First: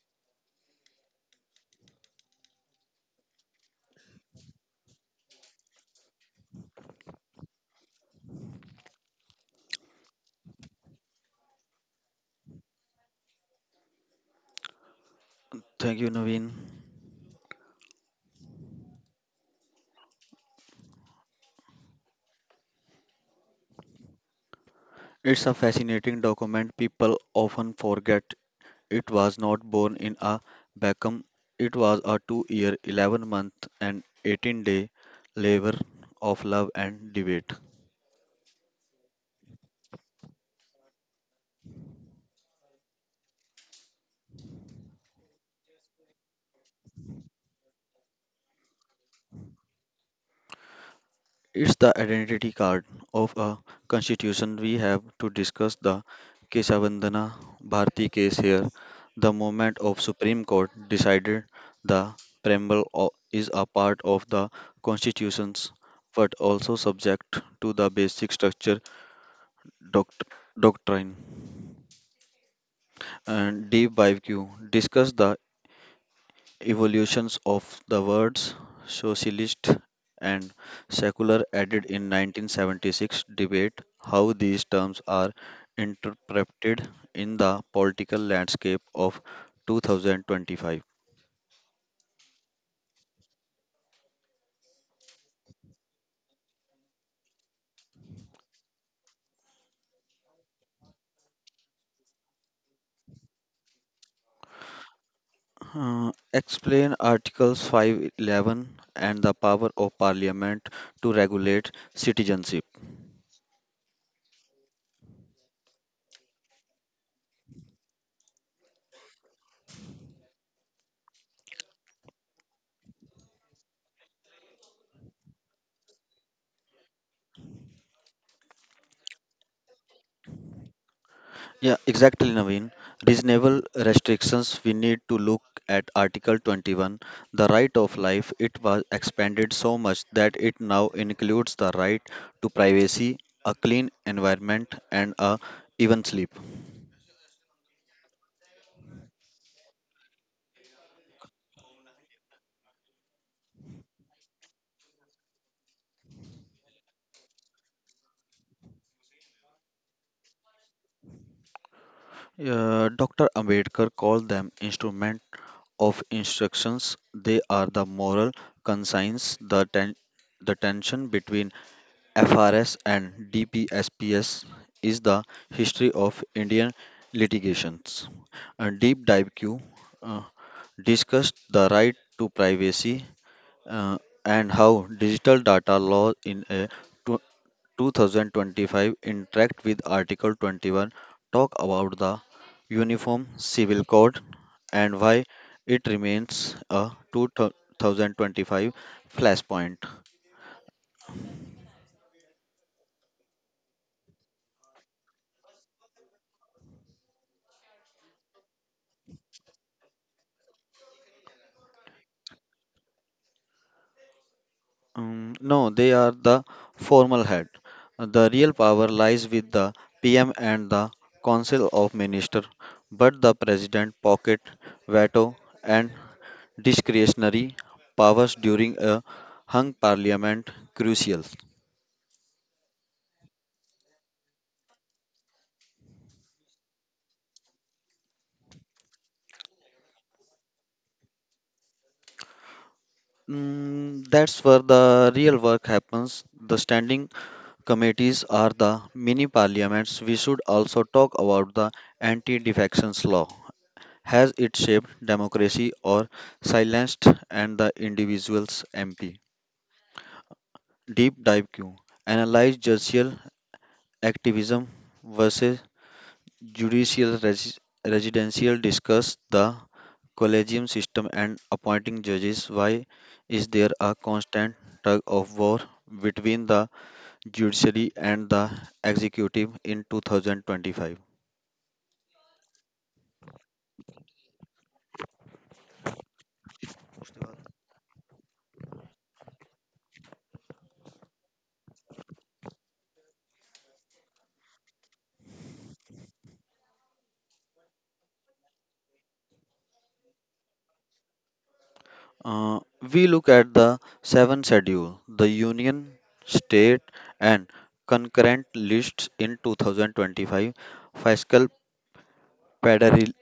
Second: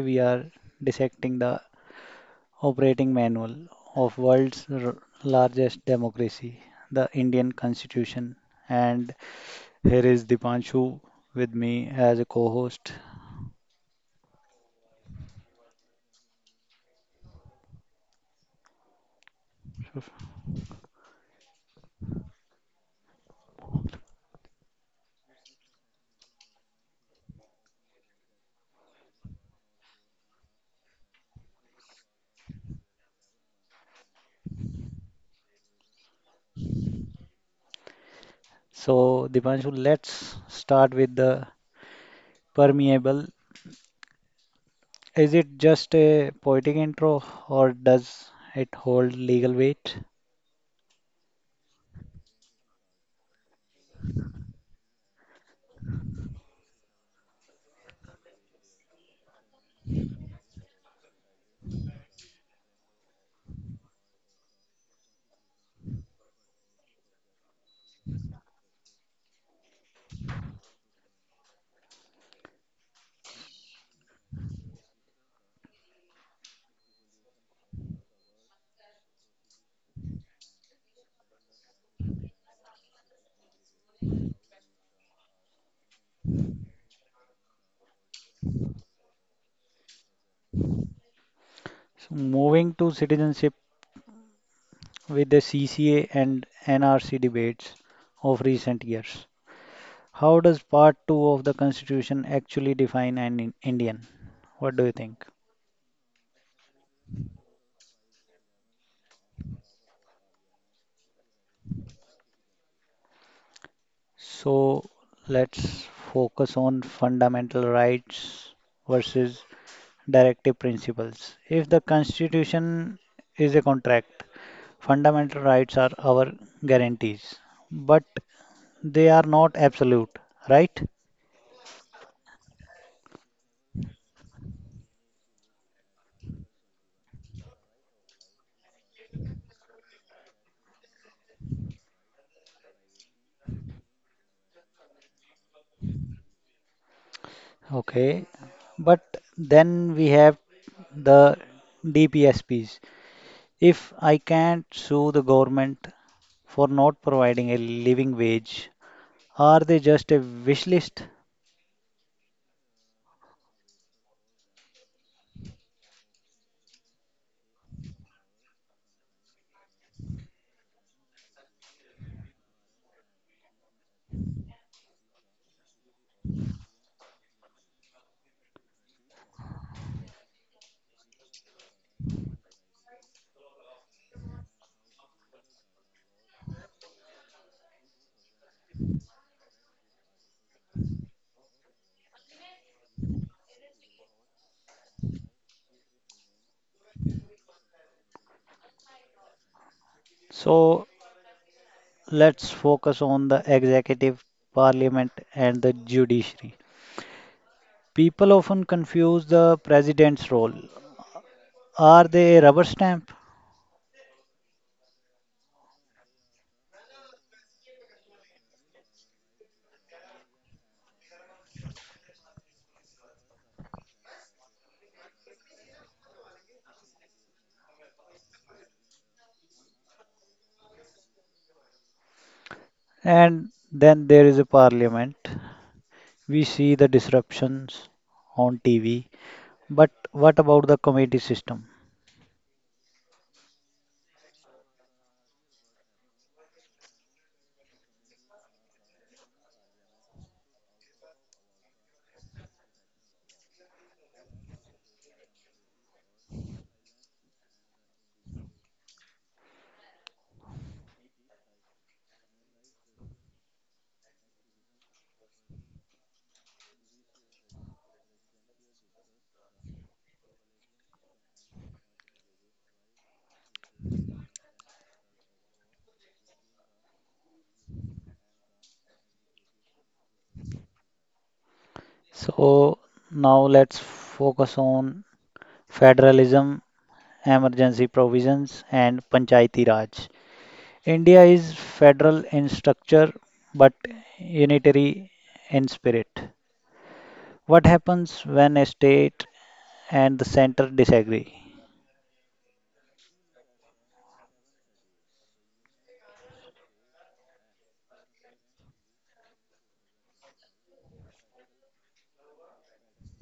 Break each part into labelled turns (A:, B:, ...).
A: we are dissecting the operating manual of world's largest democracy, the Indian Constitution. And here is Dipanshu with me as a co-host.
B: Thank you, Naveen. It's a fascinating document. People often forget it was not born in a vacuum. It was a 2 year, 11 month, and 18-day labor of love and debate.
A: So, Dipanshu, let's start with the permeable. Is it just a poetic intro or does it hold legal weight?
B: It's the identity card of a constitution. We have to discuss the Kesavandana Bharti case here. The moment of Supreme Court decided the preamble is a part of the constitutions but also subject to the basic structure doct- doctrine. And D5Q discuss the evolutions of the words socialist and secular added in 1976 debate how these terms are interpreted in the political landscape of 2025.
A: So moving to citizenship with the CCA and NRC debates of recent years. How does Part 2 of the Constitution actually define an Indian? What do you think?
B: Uh, Explain articles 511 and the power of parliament to regulate citizenship.
A: So let's focus on fundamental rights versus directive principles. If the Constitution is a contract, fundamental rights are our guarantees, but they are not absolute, right?
B: Yeah, exactly, Naveen. Reasonable restrictions, we need to look at Article 21, the right of life. It was expanded so much that it now includes the right to privacy, a clean environment, and a even sleep.
A: Okay, but then we have the DPSPs. If I can't sue the government for not providing a living wage, are they just a wish list?
B: Dr. Ambedkar called them instrument of instructions. They are the moral conscience, the tension between FRS and DPSPS is the history of Indian litigations. A deep dive Q uh, discussed the right to privacy, uh, and how digital data law in a tw- 2025 interact with Article 21. Talk about the Uniform Civil Code and why it remains a 2025 flashpoint.
A: So let's focus on the executive, parliament, and the judiciary. People often confuse the president's role. Are they a rubber stamp?
B: No, they are the formal head. The real power lies with the PM and the Council of Ministers, but the President pocket veto and discretionary powers during a hung parliament crucial.
A: And then there is a parliament. We see the disruptions on TV. But what about the committee system?
B: That's where the real work happens. The standing committees are the mini parliaments. We should also talk about the anti defections law. Has it shaped democracy or silenced and the individual's MP? Deep dive Q. Analyze judicial activism versus judicial residential. Discuss the collegium system and appointing judges. Why is there a constant tug of war between the judiciary and the executive in 2025?
A: So now let's focus on federalism, emergency provisions, and Panchayati Raj. India is federal in structure but unitary in spirit. What happens when a state and the center disagree?
B: Uh, we look at the seven schedule, the union, state, and concurrent lists in 2025. Fiscal pederi-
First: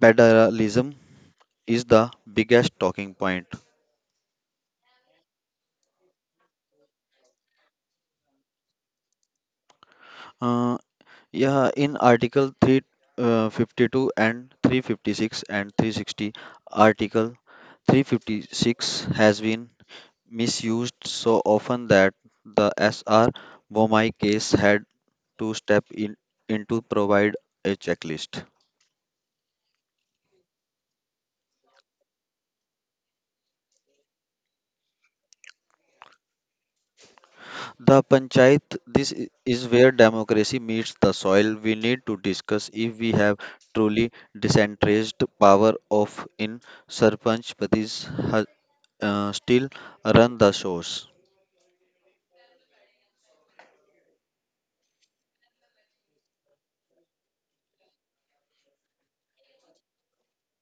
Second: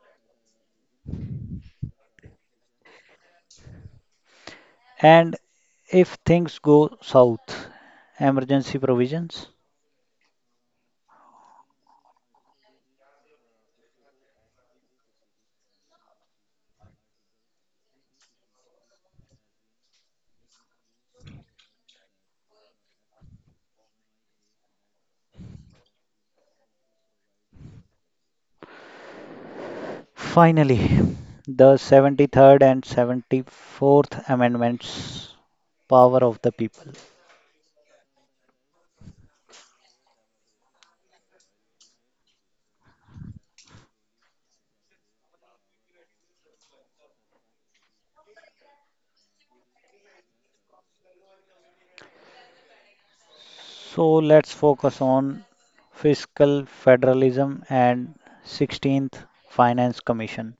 B: federalism is the biggest talking point.
A: And if things go south, emergency provisions?
B: Uh, yeah, in Article 352 and 356 and 360, Article 356 has been misused so often that the S.R. Bomai case had to step in into provide a checklist.
A: Finally, the 73rd and 74th Amendments power of the people.
B: The panchayat, this is where democracy meets the soil. We need to discuss if we have truly decentralized power of in sarpanch patis ha- still run the shows.
A: So let's focus on fiscal federalism and 16th Finance Commission.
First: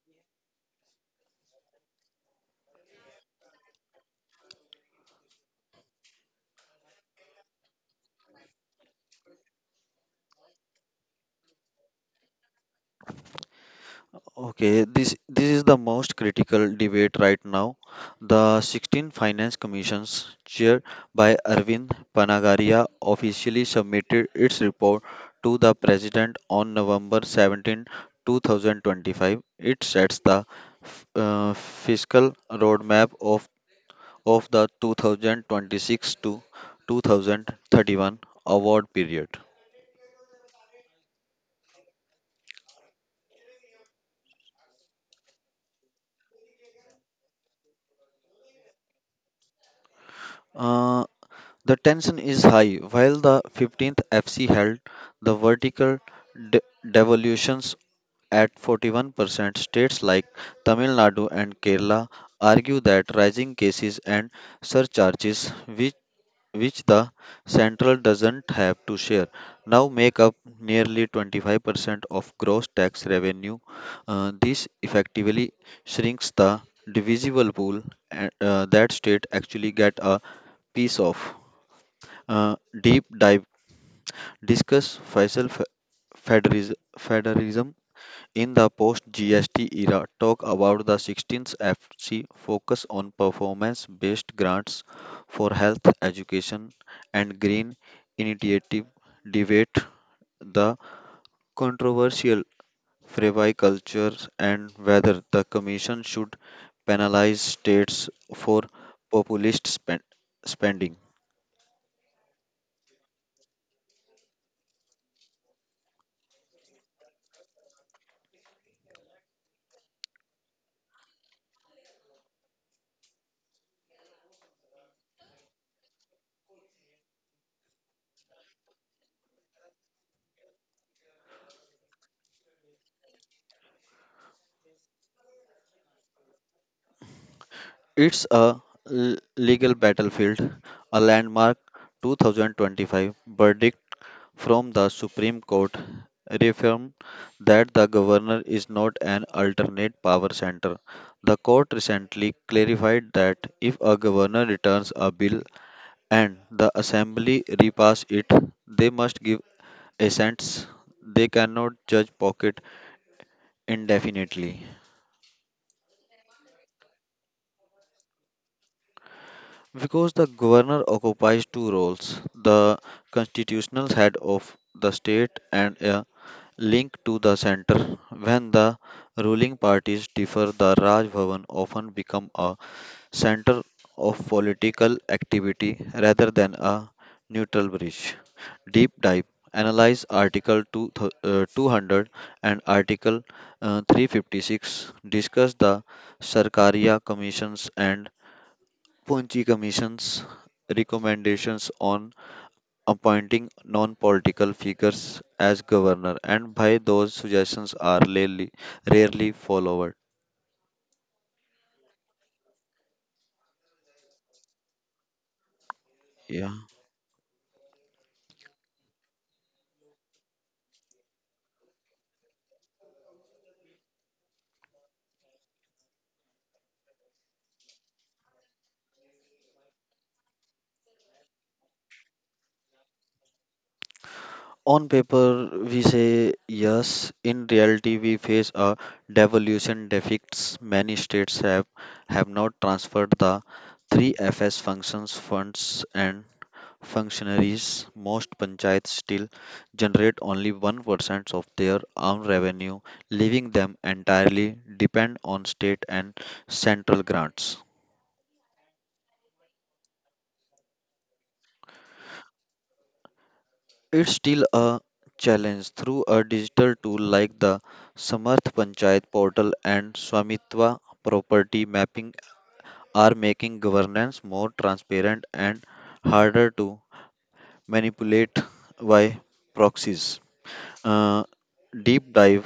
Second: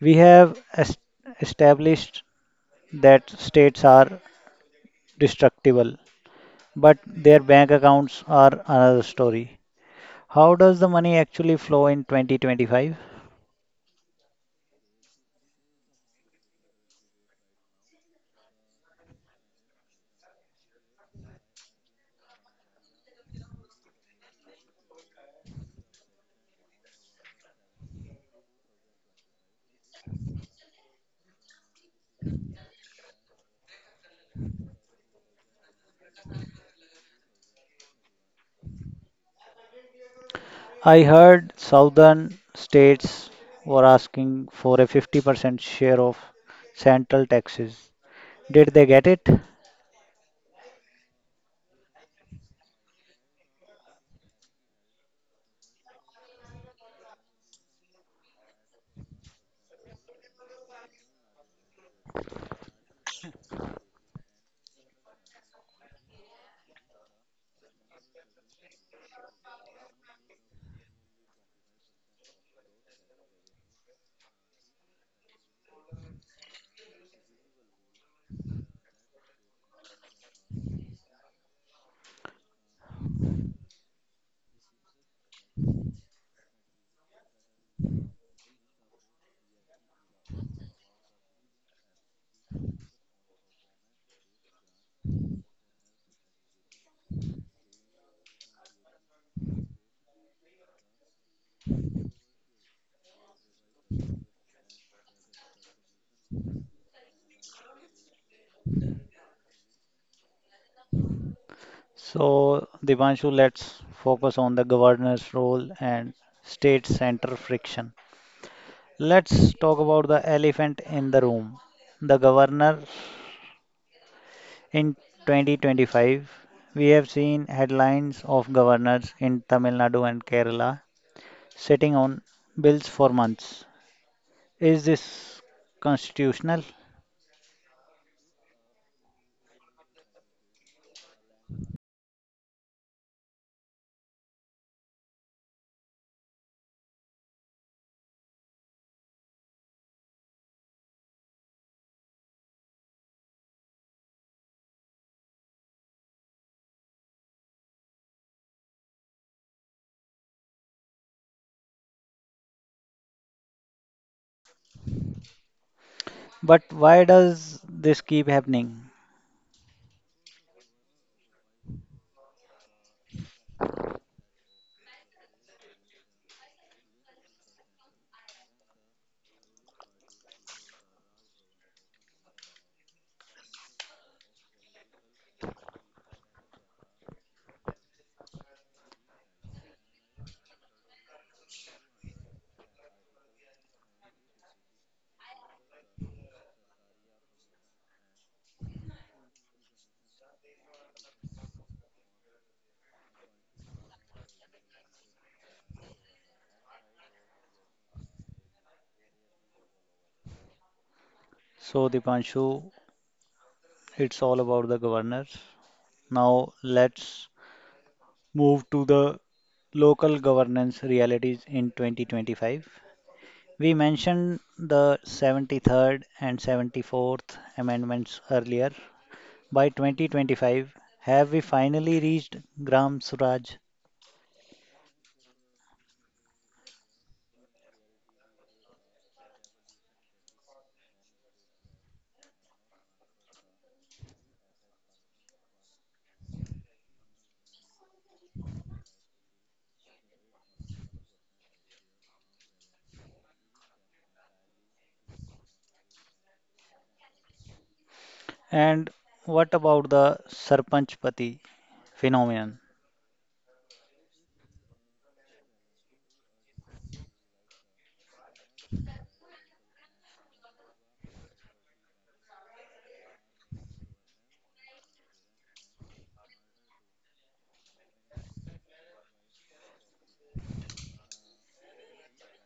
A: We have established that states are destructible, but their bank accounts are another story. How does the money actually flow in 2025?
B: Okay, this is the most critical debate right now. The 16th Finance Commission's chaired by Arvind Panagaria officially submitted its report to the president on November 17, 2025. It sets the fiscal roadmap of the 2026 to 2031 award period.
A: I heard southern states were asking for a 50% share of central taxes. Did they get it?
B: Uh, The tension is high. While the 15th FC held the vertical de- devolutions at 41%, states like Tamil Nadu and Kerala argue that rising cases and surcharges, which, which the central doesn't have to share, now make up nearly 25% of gross tax revenue. This effectively shrinks the divisible pool, that state actually get a piece of. uh, Deep dive, discuss Faisal federalism in the post GST era. Talk about the 16th FC focus on performance based grants for health, education, and green initiative. Debate the controversial freeway cultures and whether the Commission should penalize states for populist spending.
A: So, Divanshu, let's focus on the governor's role and state center friction. Let's talk about the elephant in the room. The governor in 2025, we have seen headlines of governors in Tamil Nadu and Kerala sitting on bills for months. Is this constitutional?
B: It's a legal battlefield, a landmark 2025 verdict from the Supreme Court reaffirmed that the governor is not an alternate power center. The court recently clarified that if a governor returns a bill and the assembly repass it, they must give assents. They cannot judge pocket indefinitely.
A: But why does this keep happening?
B: Because the governor occupies two roles: the constitutional head of the state and a link to the center. When the ruling parties differ, the Raj Bhavan often become a center of political activity rather than a neutral bridge. Deep dive, analyze Article 200 and Article 356. Discuss the Sarkaria commissions and Punchi Commission's recommendations on appointing non political figures as governor, and by those suggestions are rarely, rarely followed.
A: So, Dipanshu, it's all about the governors. Now,
B: Yeah.
A: let's move to the local governance realities in 2025. We mentioned the 73rd and 74th amendments earlier. By 2025, have we finally reached Gram Suraj?
B: On paper, we say yes. In reality, we face a devolution deficit. Many states have not transferred the 3FS functions, funds, and functionaries. Most panchayats still generate only 1% of their own revenue, leaving them entirely depend on state and central grants.
A: And what about the Sarpanch Pati phenomenon?
B: It's still a challenge through a digital tool like the Samarth Panchayat portal, and Swamitva property mapping are making governance more transparent and harder to manipulate by proxies. uh, Deep dive,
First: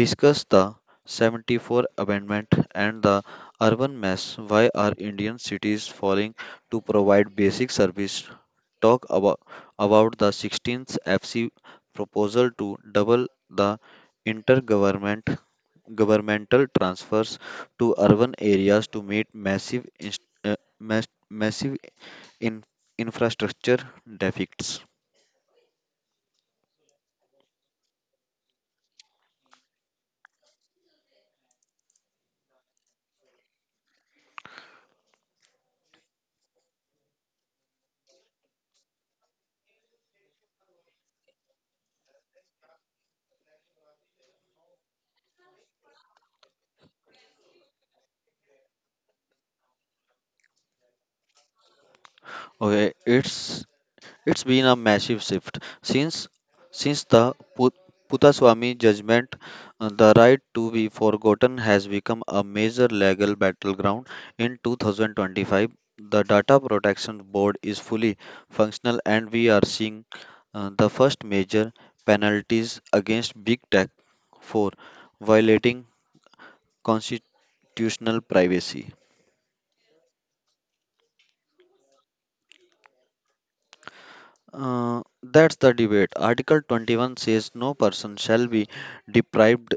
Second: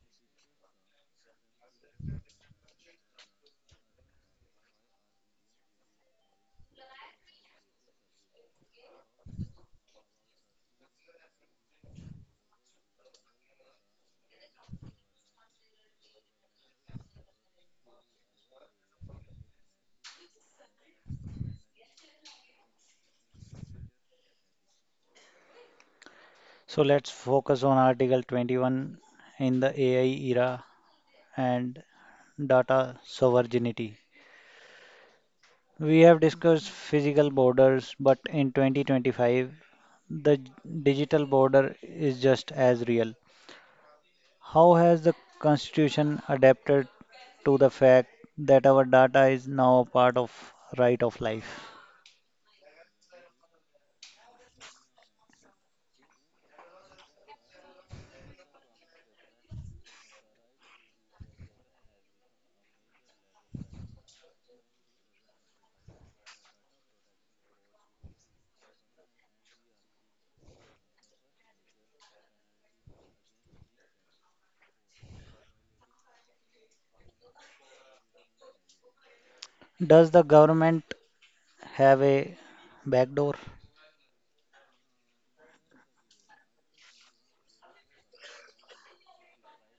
B: discuss the 74th amendment and the urban mess. Why are Indian cities falling to provide basic service? Talk about the 16th FC proposal to double the intergovernment governmental transfers to urban areas to meet massive massive in, infrastructure deficits.
A: So let's focus on Article 21 in the AI era and data sovereignty. We have discussed physical borders, but in 2025, the digital border is just as real. How has the Constitution adapted to the fact that our data is now a part of right of life?
B: Okay, it's It's been a massive shift since the Put- Puthaswamy judgment. The right to be forgotten has become a major legal battleground. In 2025, the Data Protection Board is fully functional, and we are seeing, the first major penalties against big tech for violating constitutional privacy.
A: Does the government have a backdoor?
B: That's the debate. Article 21 says no person shall be deprived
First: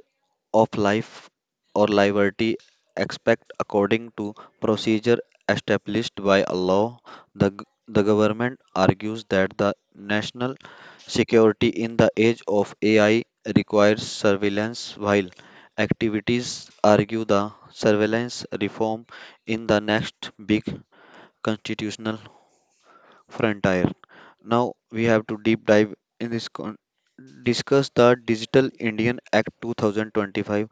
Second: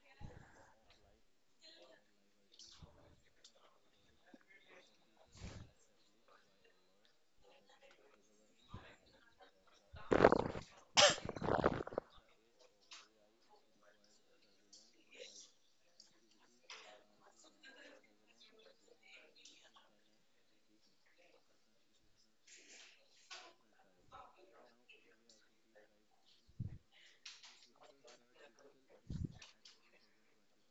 B: of life or liberty expect according to procedure established by a law. The government argues that the national security in the age of AI requires surveillance, while activities argue the surveillance reform in the next big constitutional frontier. Now we have to deep dive in this, discuss the Digital Indian Act 2025.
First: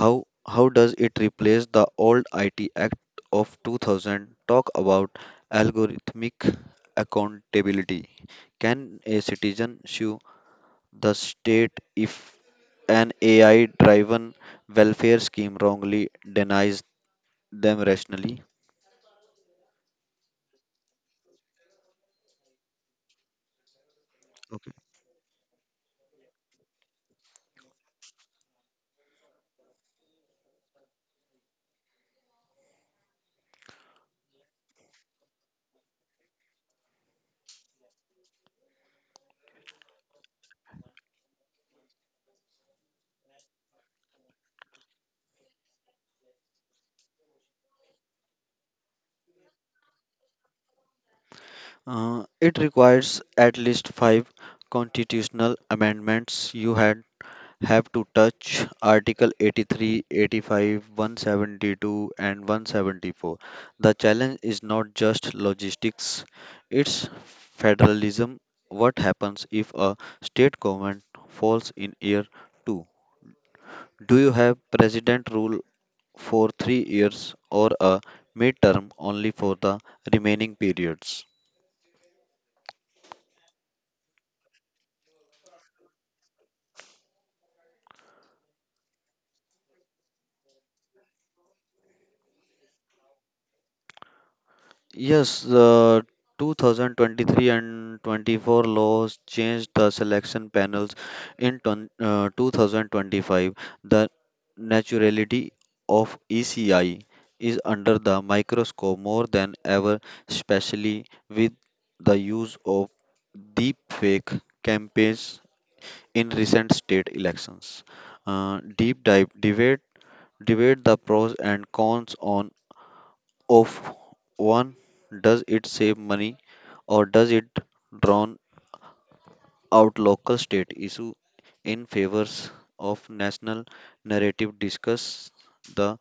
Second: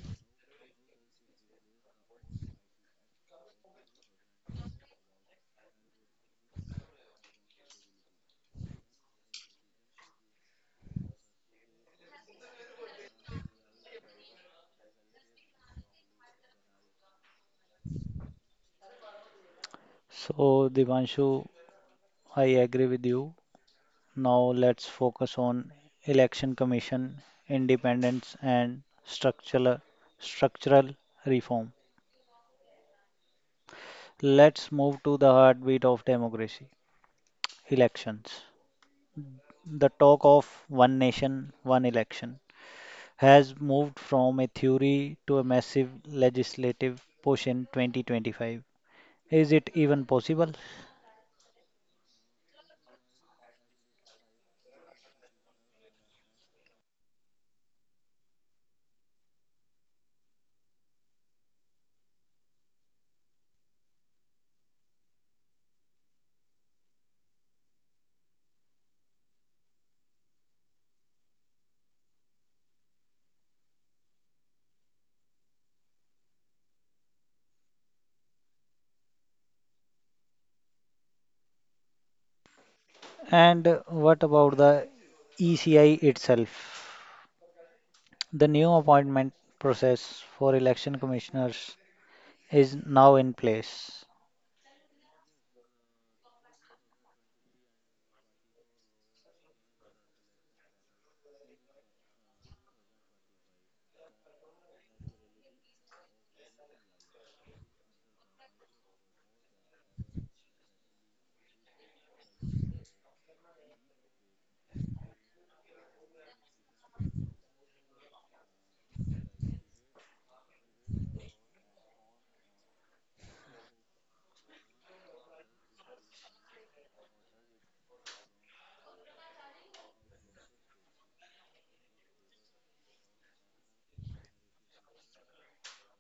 B: How does it replace the old IT Act of 2000? Talk about algorithmic accountability. Can a citizen sue the state if an AI driven welfare scheme wrongly denies them rationally?
A: So, Divanshu, I agree with you. Now
B: Okay.
A: let's focus on election commission independence and structural reform. Let's move to the heartbeat of democracy, elections. The talk of one nation, one election has moved from a theory to a massive legislative push in 2025. Is it even possible?
B: It requires at least five constitutional amendments. You had have to touch Article 83, 85, 172, and 174. The challenge is not just logistics, it's federalism. What happens if a state government falls in year two? Do you have president rule for 3 years or a midterm only for the remaining periods?
A: And what about the ECI itself? The new appointment process for election commissioners is now in place.
B: Yes, the 2023 and 24 laws changed the selection panels in 2025. The naturality of ECI is under the microscope more than ever, especially with the use of deepfake campaigns in recent state elections. Deep dive, debate the pros and cons on of one. Does it save money or does it drown out local state issue in favors of national narrative? Discuss the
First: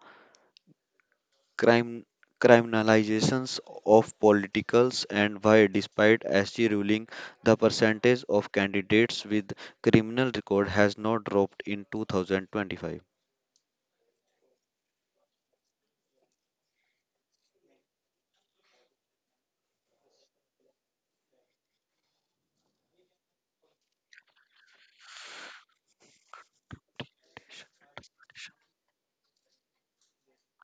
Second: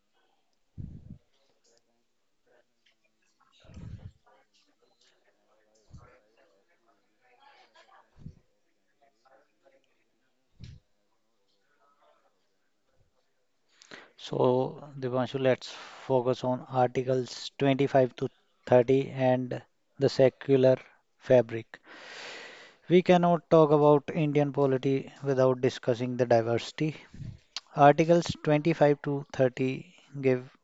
B: crime criminalizations of politicals, and why despite SG ruling the percentage of candidates with criminal record has not dropped in 2025.
A: So, Divanshu, let's focus on Articles 25 to 30 and the secular fabric. We cannot talk about Indian polity without discussing the diversity. Articles 25 to 30 give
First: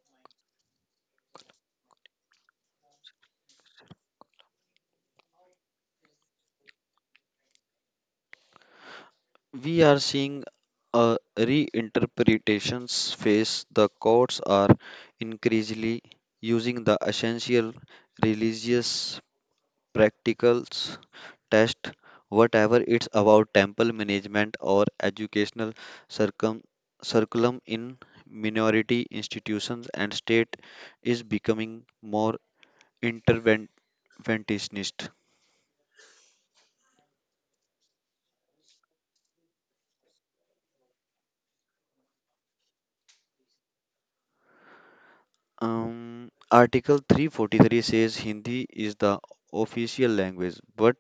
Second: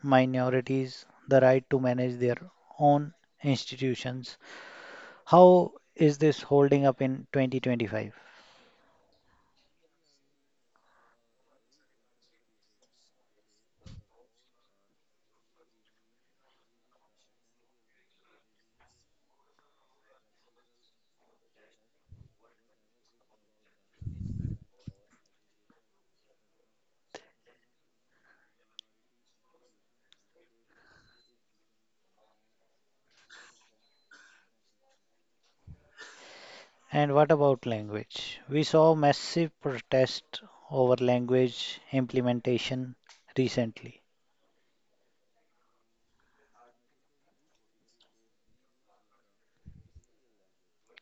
A: minorities the right to manage their own institutions. How is this holding up in 2025?
B: We are seeing a reinterpretations phase. The courts are increasingly using the essential religious practicals test, whatever it's about temple management or educational circum curriculum in minority institutions and state is becoming more interventionist.
A: And what about language? We saw massive protest over language implementation recently.
B: Article 343 says Hindi is the official language, but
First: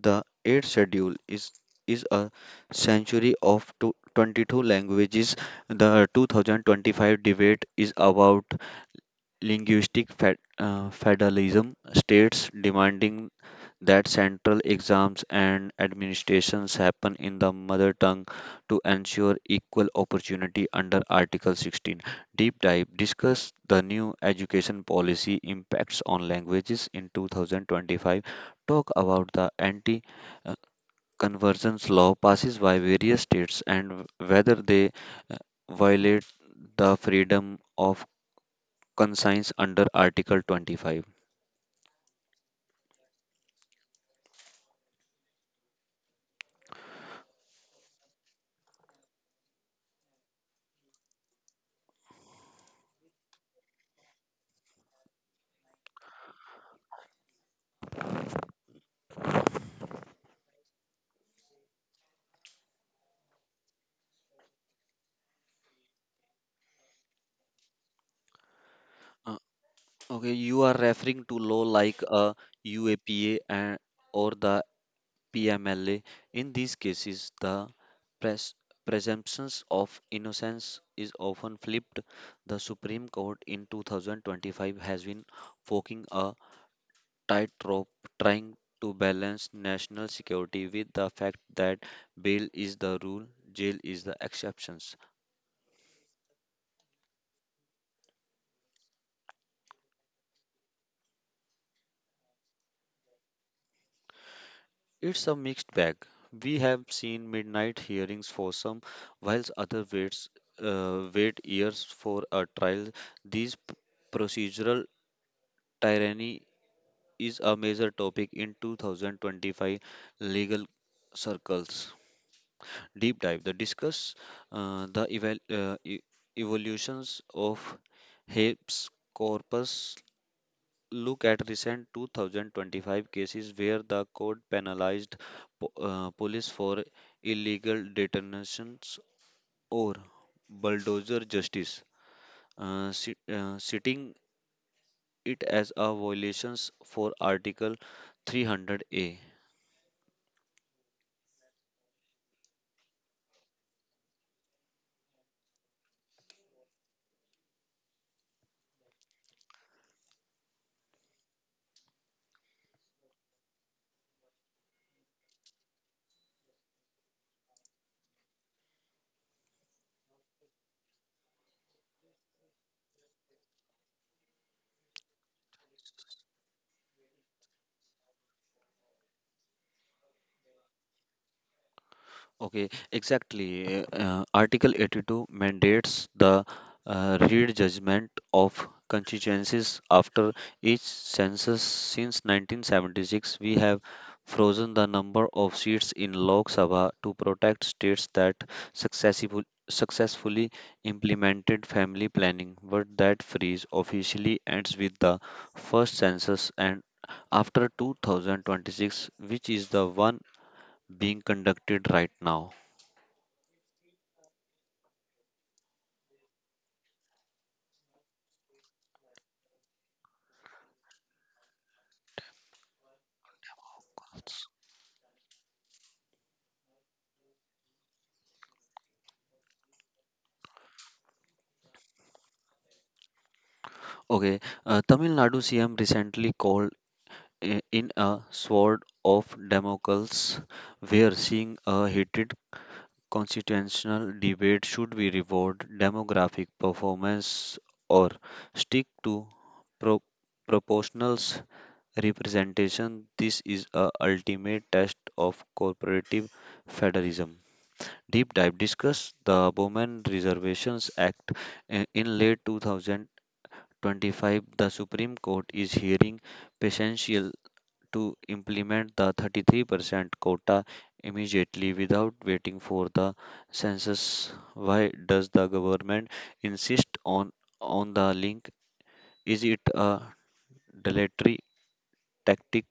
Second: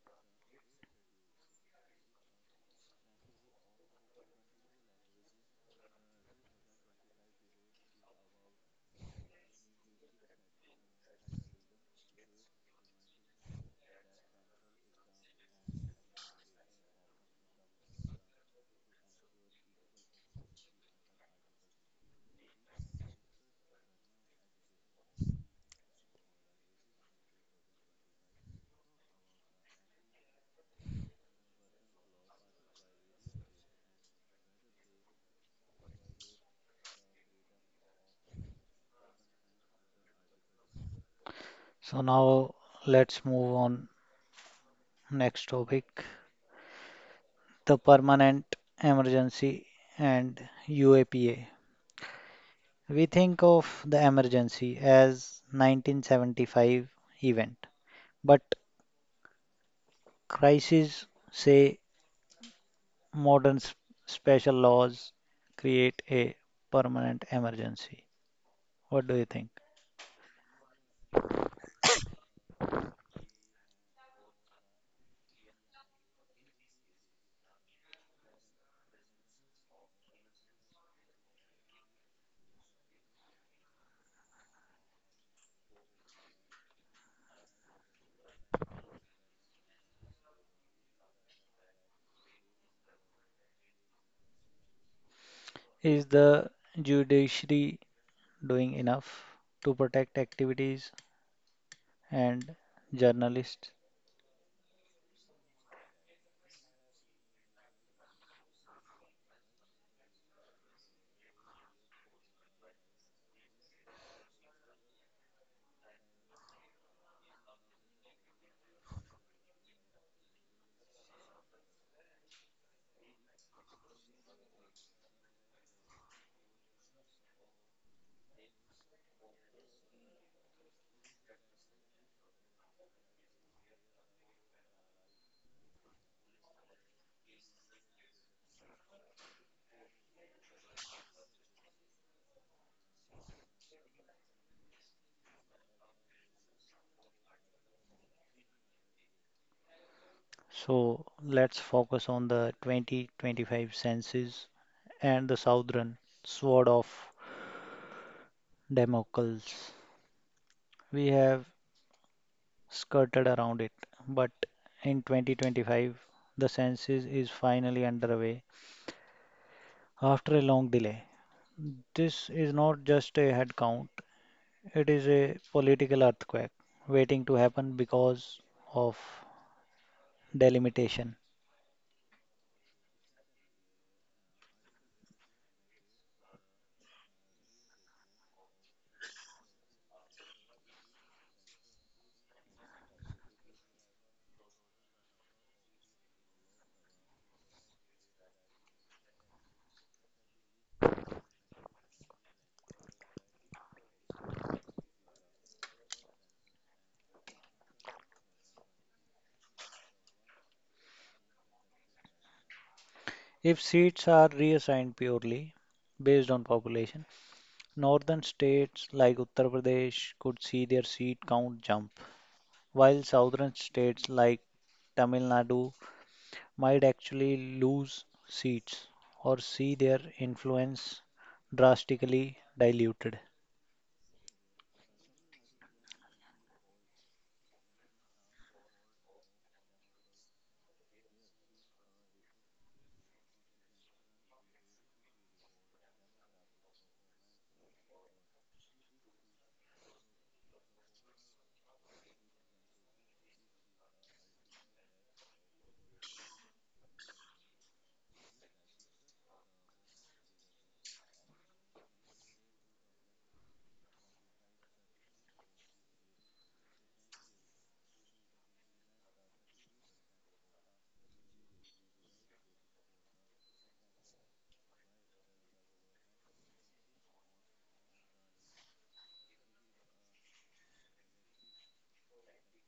B: the 8th schedule is a century of 22 languages. The 2025 debate is about linguistic federalism, states demanding that central exams and administrations happen in the mother tongue to ensure equal opportunity under Article 16. Deep dive, discuss the new education policy impacts on languages in 2025. Talk about the anti, uh, convergence law passes by various states and whether they uh, violate the freedom of conscience under Article 25.
A: So now let's move on next topic, the permanent emergency and UAPA. We think of the emergency as 1975 event, but crises say modern special laws create a permanent emergency. What do you
B: Uh,
A: think?
B: okay, you are referring to law like a UAPA, or the PMLA. In these cases, the pres- presumptions of innocence is often flipped. The Supreme Court in 2025 has been walking a tightrope trying to balance national security with the fact that bail is the rule, jail is the exception.
A: Is the judiciary doing enough to protect activities and journalists?
B: It's a mixed bag. We have seen midnight hearings for some, whilst other wait years for a trial. These procedural tyranny is a major topic in 2025 legal circles. Deep dive. The Discuss, the evolutions of habeas corpus. Look at recent 2025 cases where the court penalized, police for illegal detonations or bulldozer justice, citing it as a violation for Article 300A.
A: So let's focus on the 2025 census and the southern sword of Damocles. We have skirted around it, but in 2025, the census is finally underway after a long delay. This is not just a head count, it is a political earthquake waiting to happen because of delimitation.
B: Okay, exactly. Article 82 mandates the, read judgment of constituencies after each census. Since 1976, we have frozen the number of seats in Lok Sabha to protect states that successful, successfully implemented family planning. But that freeze officially ends with the first census and after 2026, which is the one being conducted right now.
A: If seats are reassigned purely based on population, northern states like Uttar Pradesh could see their seat count jump, while southern states like Tamil Nadu might actually lose seats or see their influence drastically diluted.
B: Okay, Tamil Nadu CM recently called in a sword of Damocles, where seeing a heated constitutional debate should we reward demographic performance or stick to pro- proportionals representation. This is a ultimate test of corporative federalism. Deep dive, discuss the Bowman Reservations Act, in late 2000 25, the Supreme Court is hearing potential to implement the 33% quota immediately without waiting for the census. Why does the government insist on the link? Is it a dilatory tactic,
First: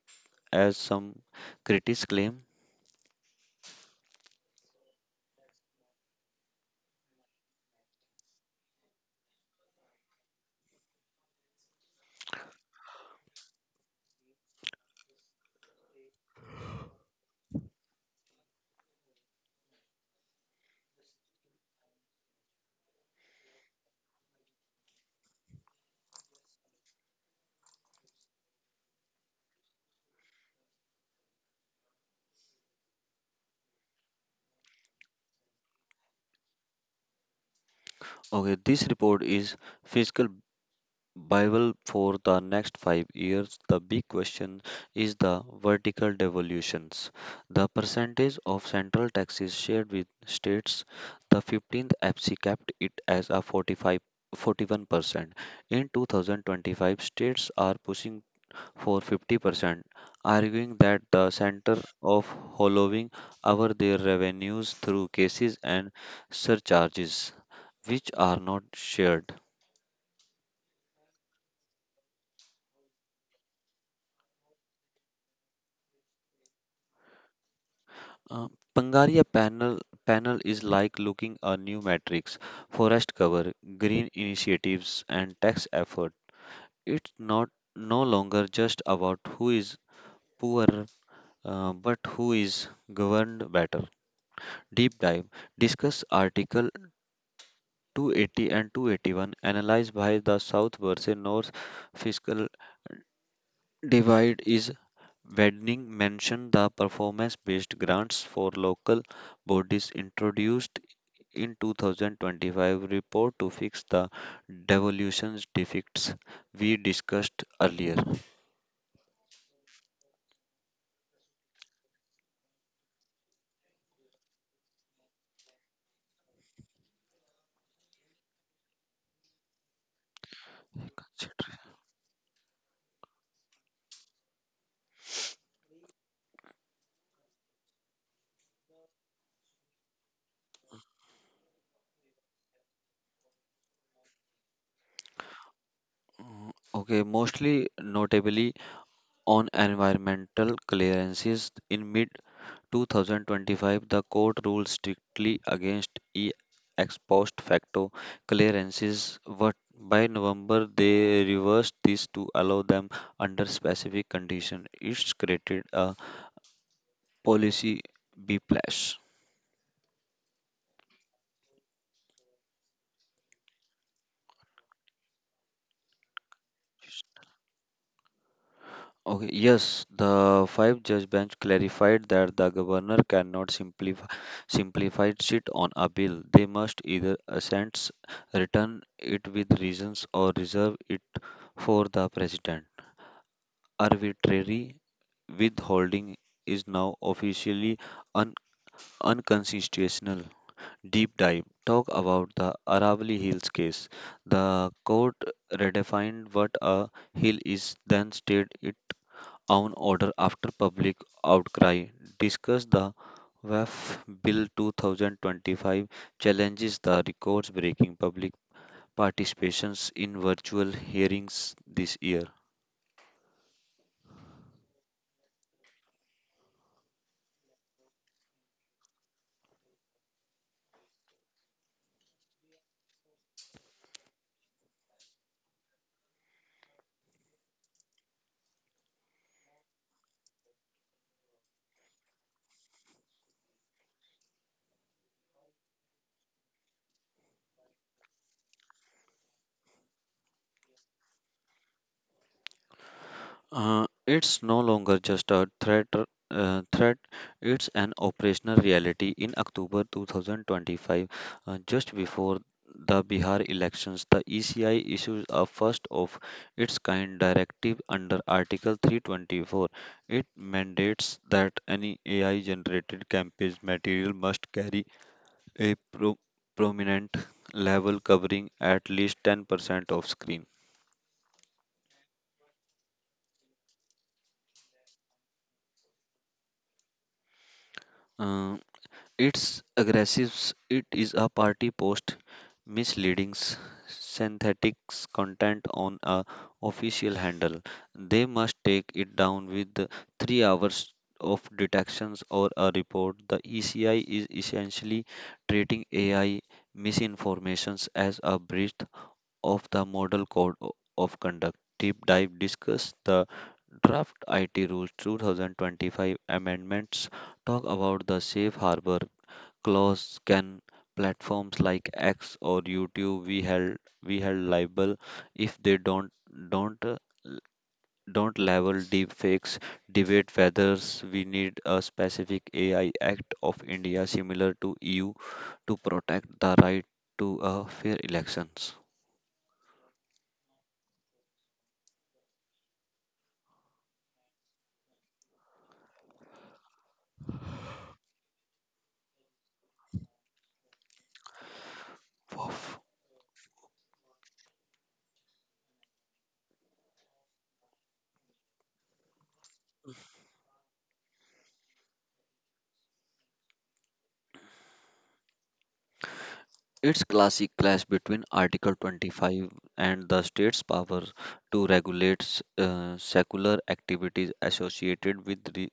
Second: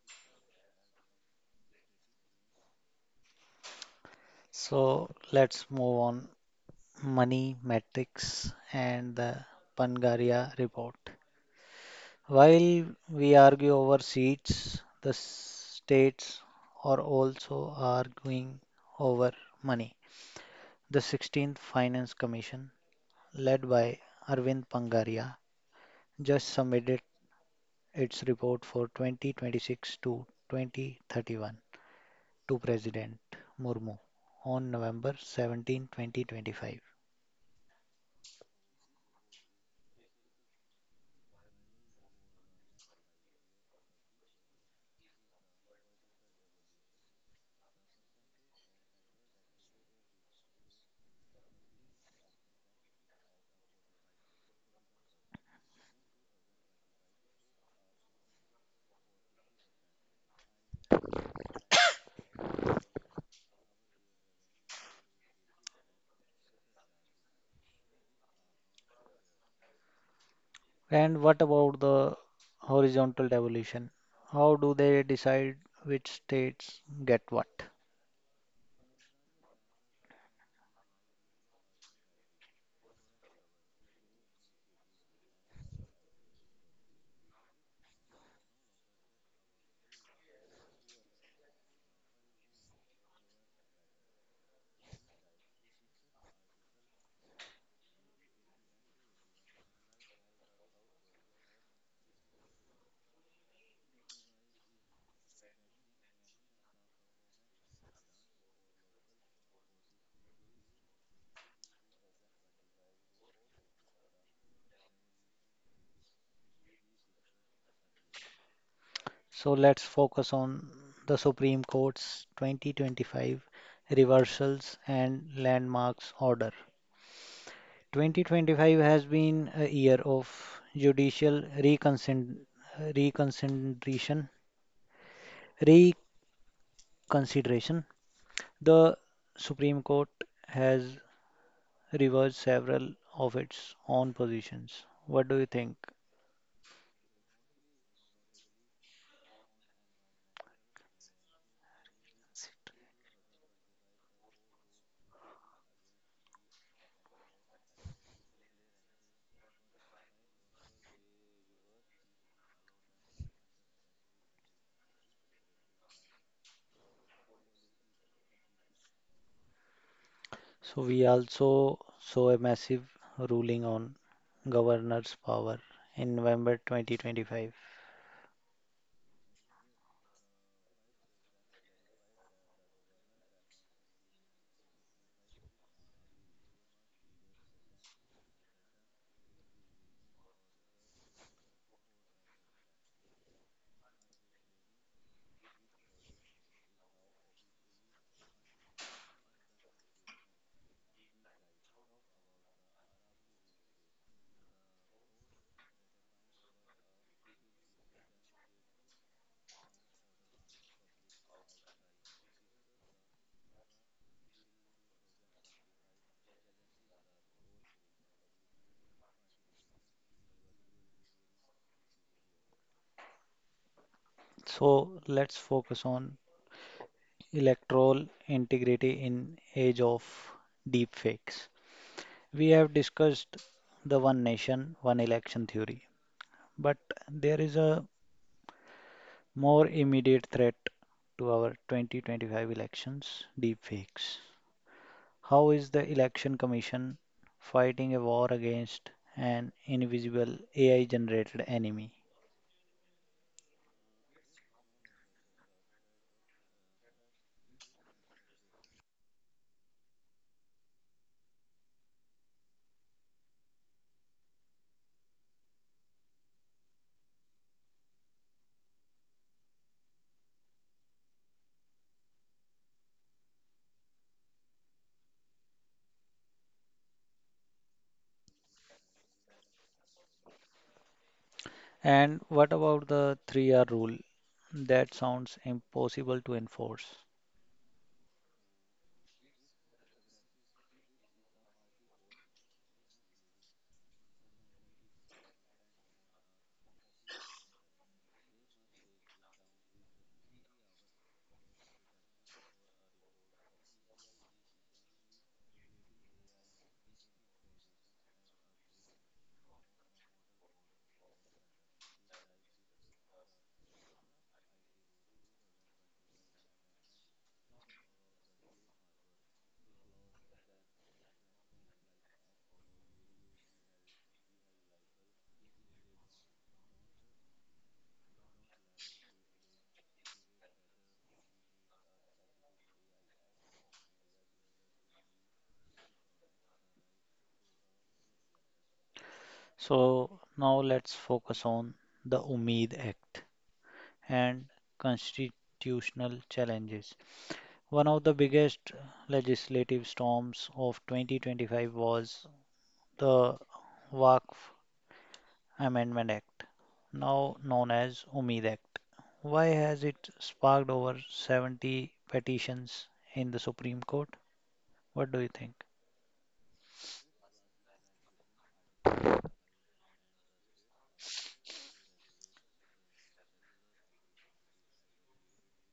B: as some critics claim?
A: So let's move on Money metrics and the Pangaria Report. While we argue over seats, the states are also arguing over money. The 16th Finance Commission, led by Arvind Pangaria, just submitted its report for 2026 to 2031 to President Murmu on November 17, 2025.
B: Okay, this report is fiscal Bible for the next 5 years. The big question is the vertical devolutions. The percentage of central taxes shared with states, the 15th FC capped it as a 45, 41%. In 2025, states are pushing for 50%, arguing that the center of hollowing out their revenues through cases and surcharges, which are not shared.
A: And what about the horizontal devolution? How do they decide which states get what?
B: Uh, Pangaria panel is like looking a new matrix, forest cover, green initiatives, and tax effort. It's not no longer just about who is poor, but who is governed better. Deep dive discuss Article 280 and 281, analyzed by the South versus North fiscal divide is widening. Mention the performance-based grants for local bodies introduced in 2025 report to fix the devolution defects we discussed earlier.
A: So let's focus on the Supreme Court's 2025 reversals and landmarks order. 2025 has been a year of judicial reconsideration. reconsideration. The Supreme Court has reversed several of its own positions. What do you think?
B: Mm, okay, mostly notably on environmental clearances in mid 2025, the court ruled strictly against e ex post facto clearances. But by November, they reversed this to allow them under specific conditions. It's created a policy whiplash.
A: So we also saw a massive ruling on governor's power in November 2025.
B: Okay, yes, the five-judge bench clarified that the governor cannot simplify it on a bill. They must either assent, return it with reasons, or reserve it for the president. Arbitrary withholding is now officially un- unconstitutional. Deep dive. Talk about the Aravalli Hills case. The court redefined what a hill is, then stated own order after public outcry, discuss the WAF Bill 2025 challenges the records breaking public participations in virtual hearings this year.
A: So let's focus on electoral integrity in age of deepfakes. We have discussed the one nation, one election theory, but there is a more immediate threat to our 2025 elections, deepfakes. How is the Election Commission fighting a war against an invisible AI generated enemy?
B: It's no longer just a threat. It's an operational reality. In October 2025, just before the Bihar elections, the ECI issues a first of its kind directive under Article 324. It mandates that any AI generated campaign material must carry a prominent level covering at least 10% of screen.
A: And what about the 3R rule? That sounds impossible to enforce.
B: Uh, It's aggressive, it is a party post, misleading, synthetic content on a official handle. They must take it down with the 3 hours of detections or a report. The ECI is essentially treating AI misinformations as a breach of the model code of conduct. Deep dive discuss the draft IT rules 2025 amendments talk about the safe harbor clause can platforms like X or YouTube we held liable if they don't uh, l- don't label deepfakes debate whether we need a specific AI Act of India similar to EU to protect the right to a fair elections.
A: So now let's focus on the Umeed Act and constitutional challenges. One of the biggest legislative storms of 2025 was
B: Wow.
A: the Waqf Amendment Act, now known as UMID Act. Why has it sparked over 70 petitions in the Supreme Court? What do you think?
B: It's classic clash between Article 25 and the state's power to regulate secular activities associated with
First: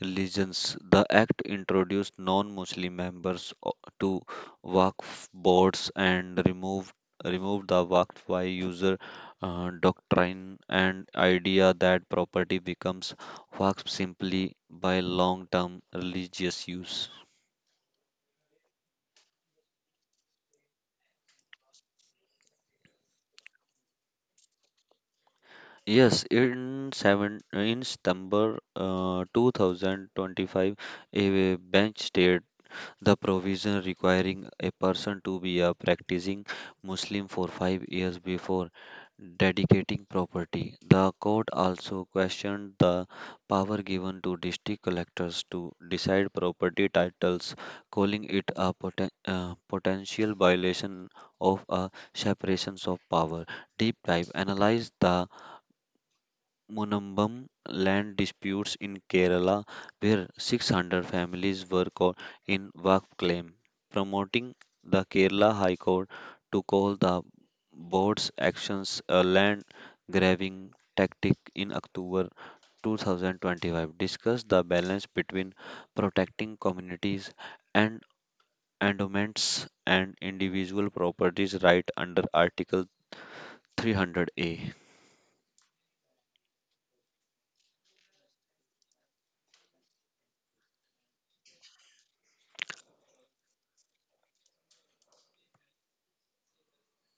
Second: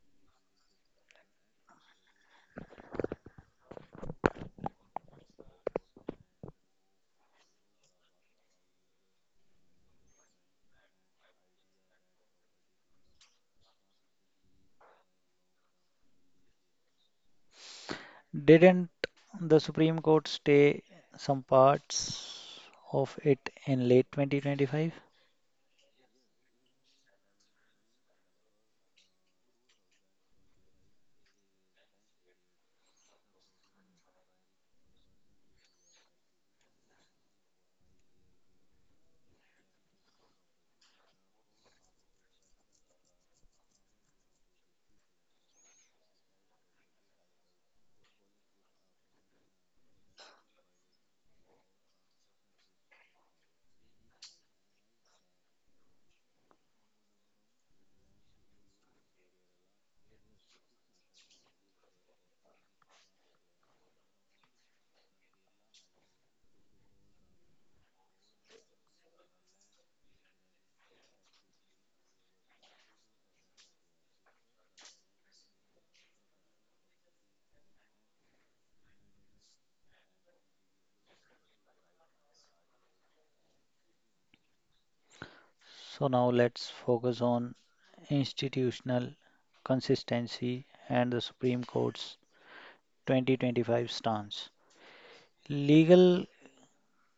B: religions. The act introduced non-Muslim members to Waqf boards and removed the Waqf by user doctrine and idea that property becomes Waqf simply by long-term religious use.
A: Didn't the Supreme Court stay some parts of it in late 2025?
B: Yes, in September 2025, a bench stated the provision requiring a person to be a practicing Muslim for 5 years before dedicating property. The court also questioned the power given to district collectors to decide property titles, calling it a potential violation of a separations of power. Deep dive analyzed the Munambam land disputes in Kerala, where 600 families were caught in Vak claim, promoting the Kerala High Court to call the board's actions a land grabbing tactic in October 2025. Discuss the balance between protecting communities and endowments and individual properties right under Article 300A.
A: So now let's focus on institutional consistency and the Supreme Court's 2025 stance. Legal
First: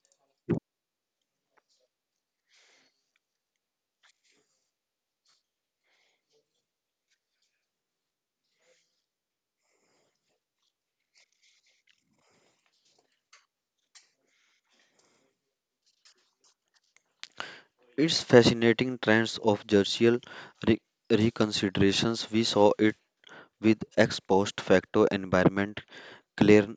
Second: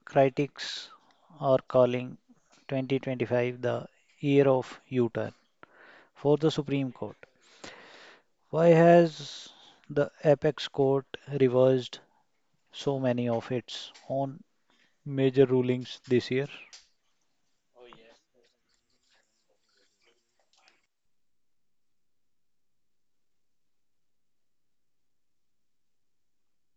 A: critics are calling 2025 the year of U-turn for the Supreme Court. Why has the apex court reversed so many of its own major rulings this year?
B: It's fascinating trends of judicial re- reconsiderations. We saw it with ex post facto environment clear-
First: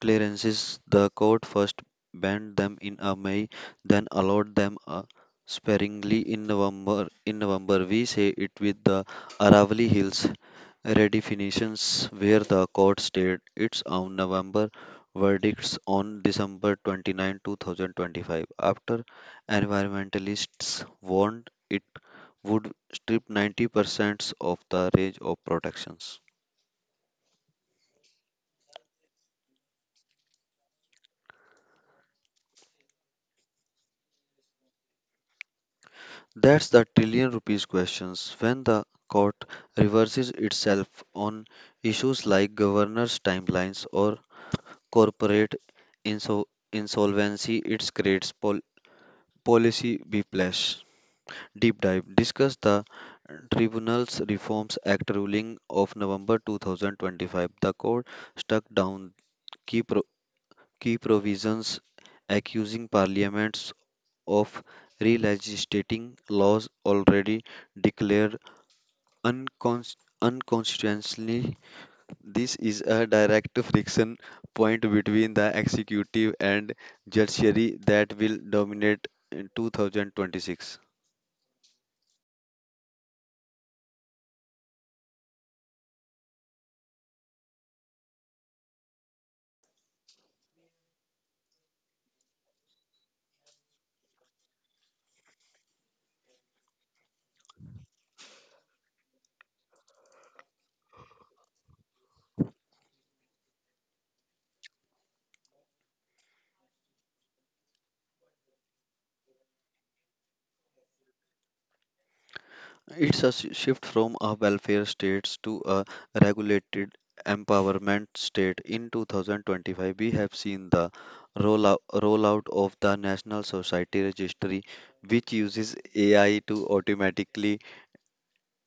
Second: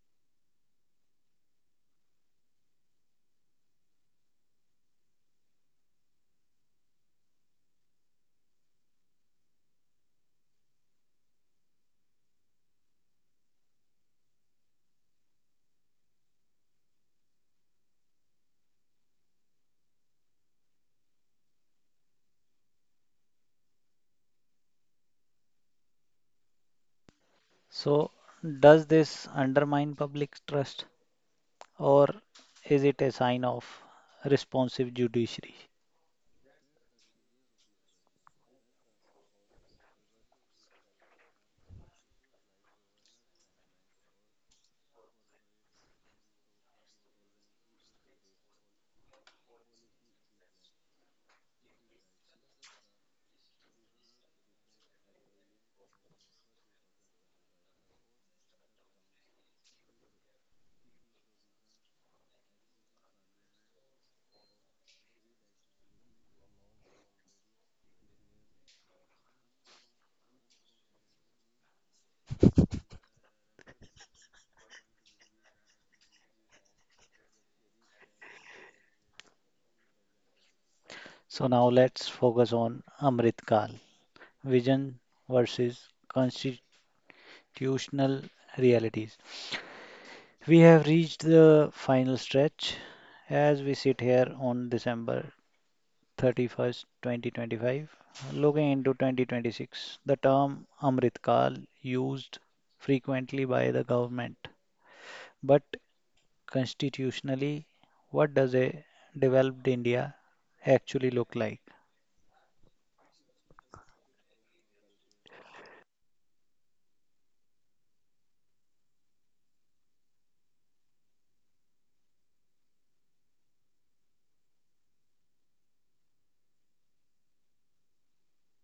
B: clearances. The court first banned them in May, then allowed them sparingly in November. In November, we say it with the Aravali Hills redefinitions where the court stated its own November verdicts on December 29, 2025, after environmentalists warned it would strip 90% of the range of protections.
A: So, does this undermine public trust or is it a sign of responsive judiciary?
B: That's the trillion rupees questions when the court reverses itself on issues like governors' timelines or corporate insol- insolvency, it creates policy whiplash. Deep Dive discuss the Tribunals Reforms Act ruling of November 2025. The court struck down key, pro- key provisions accusing parliaments of re-legislating laws already declared uncons- unconstitutionally. This is a direct friction point between the executive and judiciary that will dominate in 2026.
A: So, now let's focus on Amrit Kal, vision versus constitutional realities. We have reached the final stretch as we sit here on December 31st, 2025. Looking into 2026, the term Amrit Kal used frequently by the government. But constitutionally, what does a developed India actually look like?
B: It's a shift from a welfare states to a regulated empowerment state. In 2025, we have seen the rollout of the National Society Registry, which uses AI to automatically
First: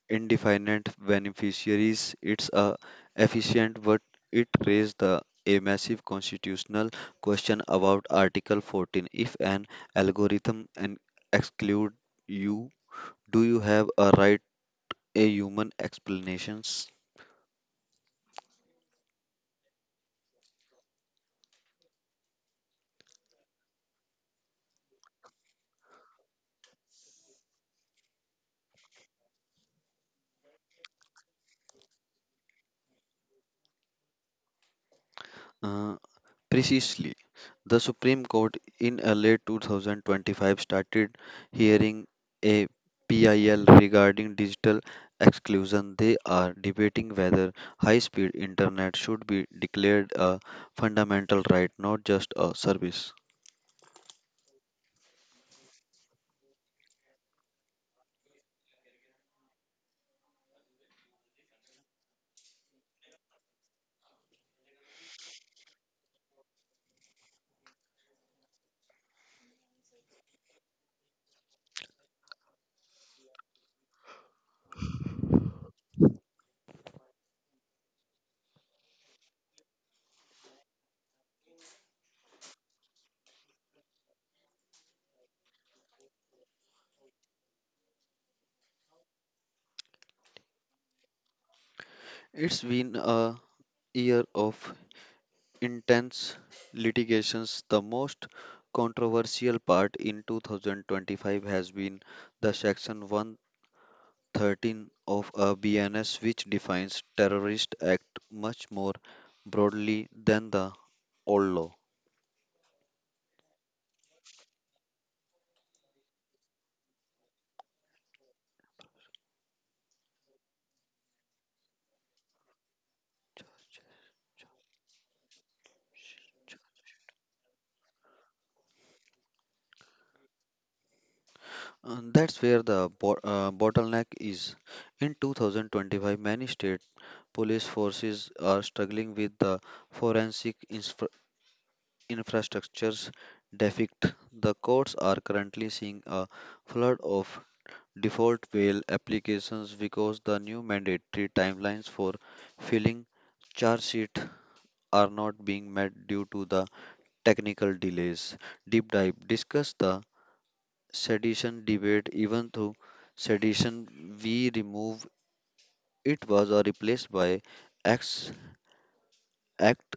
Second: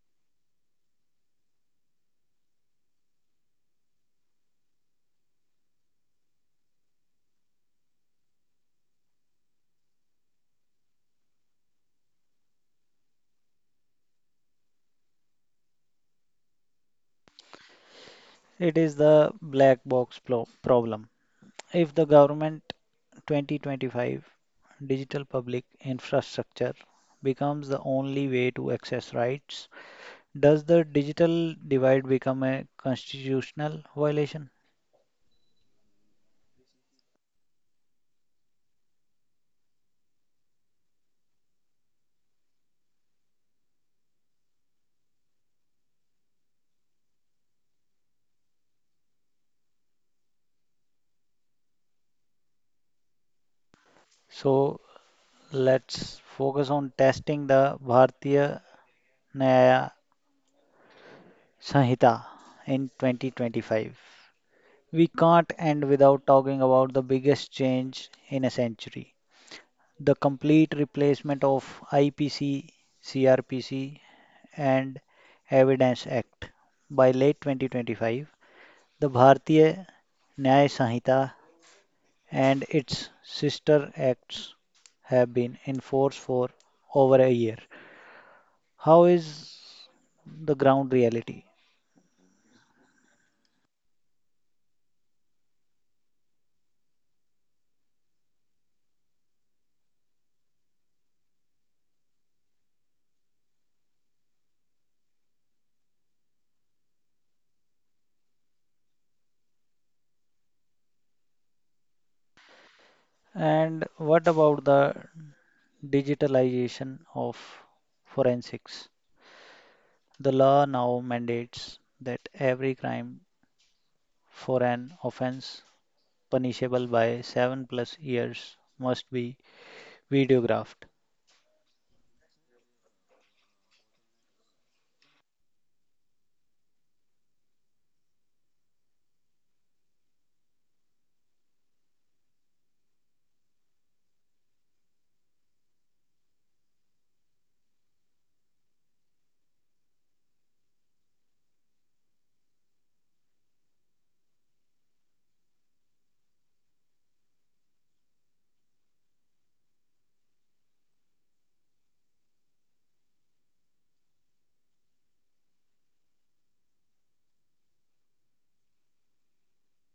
B: indefinite beneficiaries. It's a efficient, but it raised the a massive constitutional question about Article 14. If an algorithm and exclude you, do you have a right a human explanations.
A: It is the black box problem. If the government 2025 digital public infrastructure becomes the only way to access rights, does the digital divide become a constitutional violation?
B: Uh, Precisely, the Supreme Court in early 2025 started hearing a PIL regarding digital exclusion. They are debating whether high speed internet should be declared a fundamental right, not just a service.
A: So let's focus on testing the Bharatiya न्याय Sanhita in 2025. We can't end without talking about the biggest change in a century, the complete replacement of IPC, CRPC, and Evidence Act. By late 2025, the Bharatiya Nyaya Sanhita and its sister acts have been in force for over a year. How is the ground reality?
B: It's been a year of intense litigations. The most controversial part in 2025 has been the Section 1 13 of a BNS, which defines terrorist act much more broadly than the old law.
A: And what about the digitalization of forensics? The law now mandates that every crime for an offense punishable by 7 plus years must be videographed.
B: And that's where the bottleneck is. In 2025, many state police forces are struggling with the forensic infrastructures defect. The courts are currently seeing a flood of default bail applications because the new mandatory timelines for filling charge sheet are not being met due to the technical delays. Deep Dive discuss the sedition debate even though sedition we remove it was or replaced by acts act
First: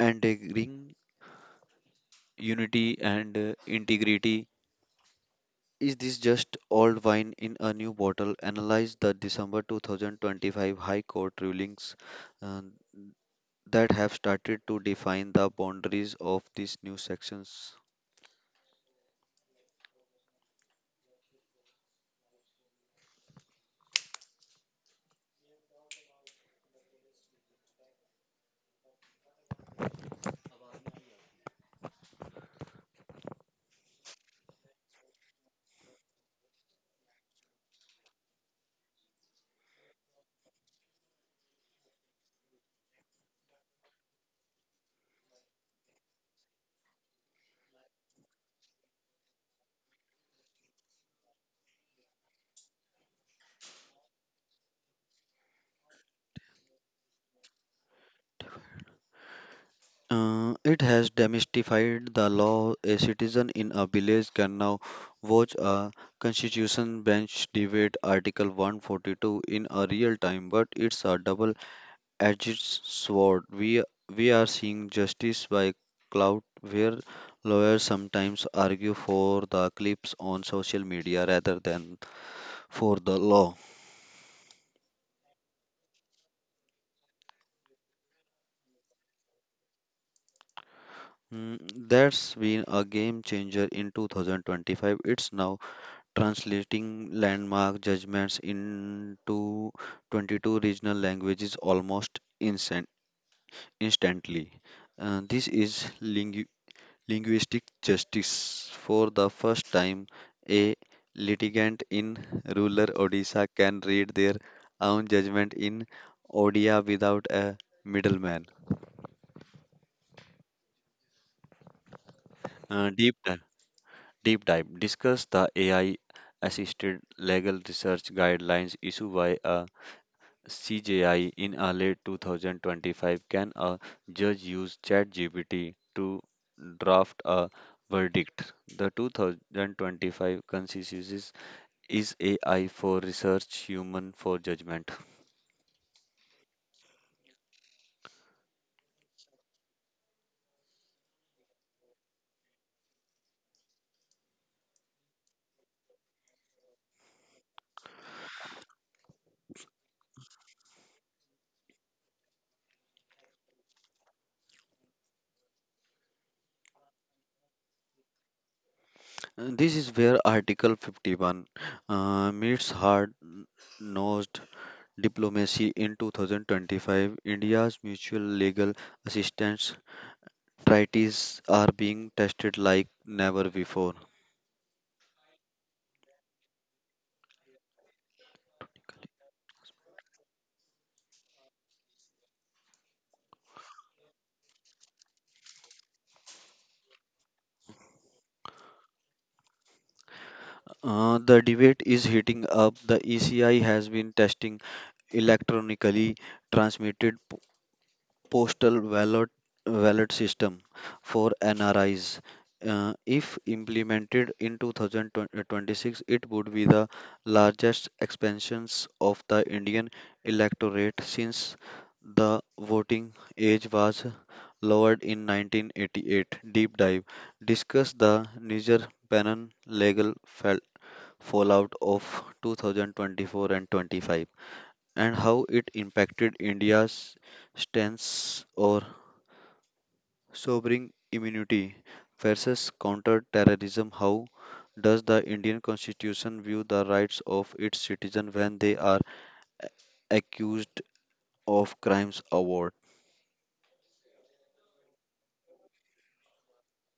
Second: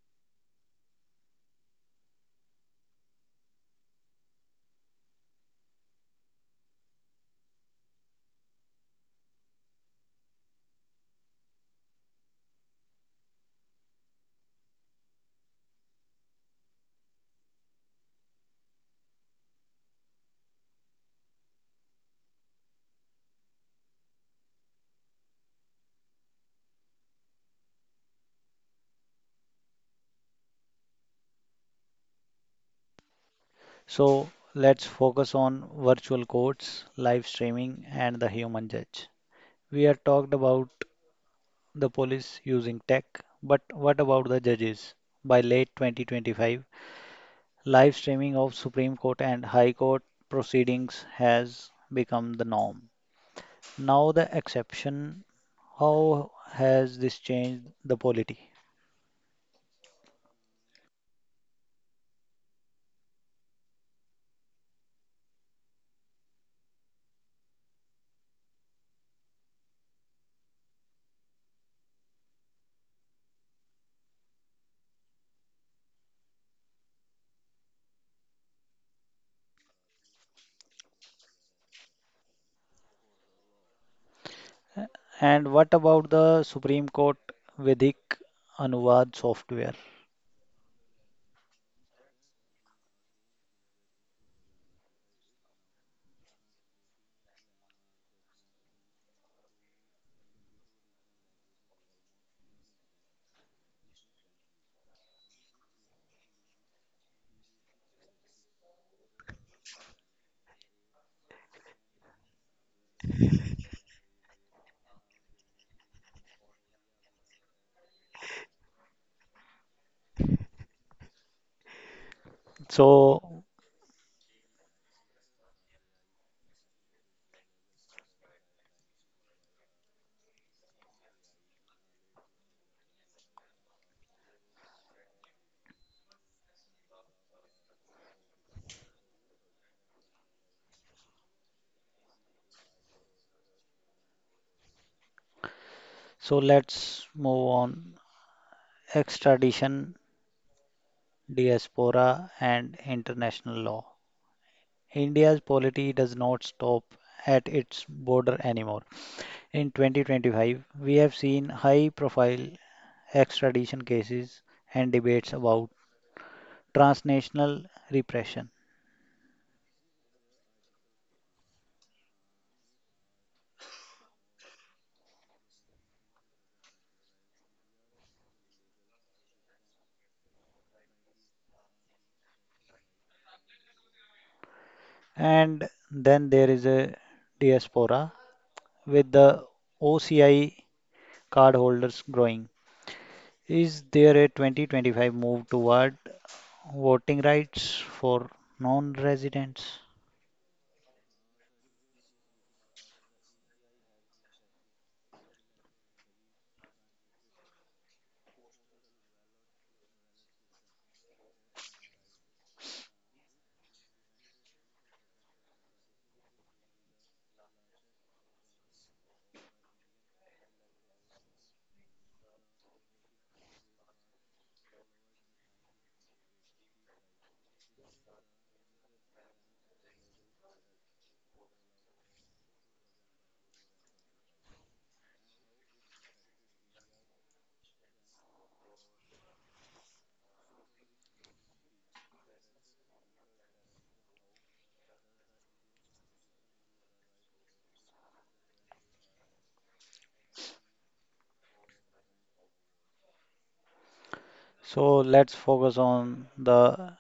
B: entering unity and integrity. Is this just old wine in a new bottle? Analyze the December 2025 High Court rulings uh, that have started to define the boundaries of these new sections.
A: So let's focus on virtual courts, live streaming, and the human judge. We have talked about the police using tech, but what about the judges? By late 2025, live streaming of Supreme Court and High Court proceedings has become the norm. Now, the exception, how has this changed the polity?
B: It has demystified the law. A citizen in a village can now watch a constitution bench debate Article 142 in a real time, but it's a double-edged sword. We are seeing justice by clout, where lawyers sometimes argue for the clips on social media rather than for the law.
A: And what about the Supreme Court Vedic Anuvad software?
B: Mm, that's been a game changer in 2025. It's now translating landmark judgments into 22 regional languages almost instantly. This is linguistic justice. For the first time, a litigant in rural Odisha can read their own judgment in Odia without a middleman. Uh, deep
A: So,
B: dive, deep dive. Discuss the AI assisted legal research guidelines issued by a CJI in early 2025, can a judge use ChatGPT to draft a verdict? The 2025 consensus is AI for research, human for judgment.
A: So let's move on. Extradition, diaspora, and international law. India's polity does not stop at its border anymore. In 2025, we have seen high profile extradition cases and debates about transnational repression.
B: This is where Article 51 meets hard nosed diplomacy in 2025. India's mutual legal assistance treaties are being tested like never before.
A: And then there is a diaspora with the OCI card holders growing. Is there a 2025 move toward voting rights for non-residents?
B: The debate is heating up. The ECI has been testing electronically transmitted postal ballot system for NRIs. If implemented in 2026, it would be the largest expansions of the Indian electorate since the voting age was lowered in 1988. Deep dive discuss the Niger Bannon legal fallout of 2024 and 25 and how it impacted India's stance or sobering immunity versus counter-terrorism. How does the Indian Constitution view the rights of its citizens when they are accused of crimes abroad?
A: So let's focus on the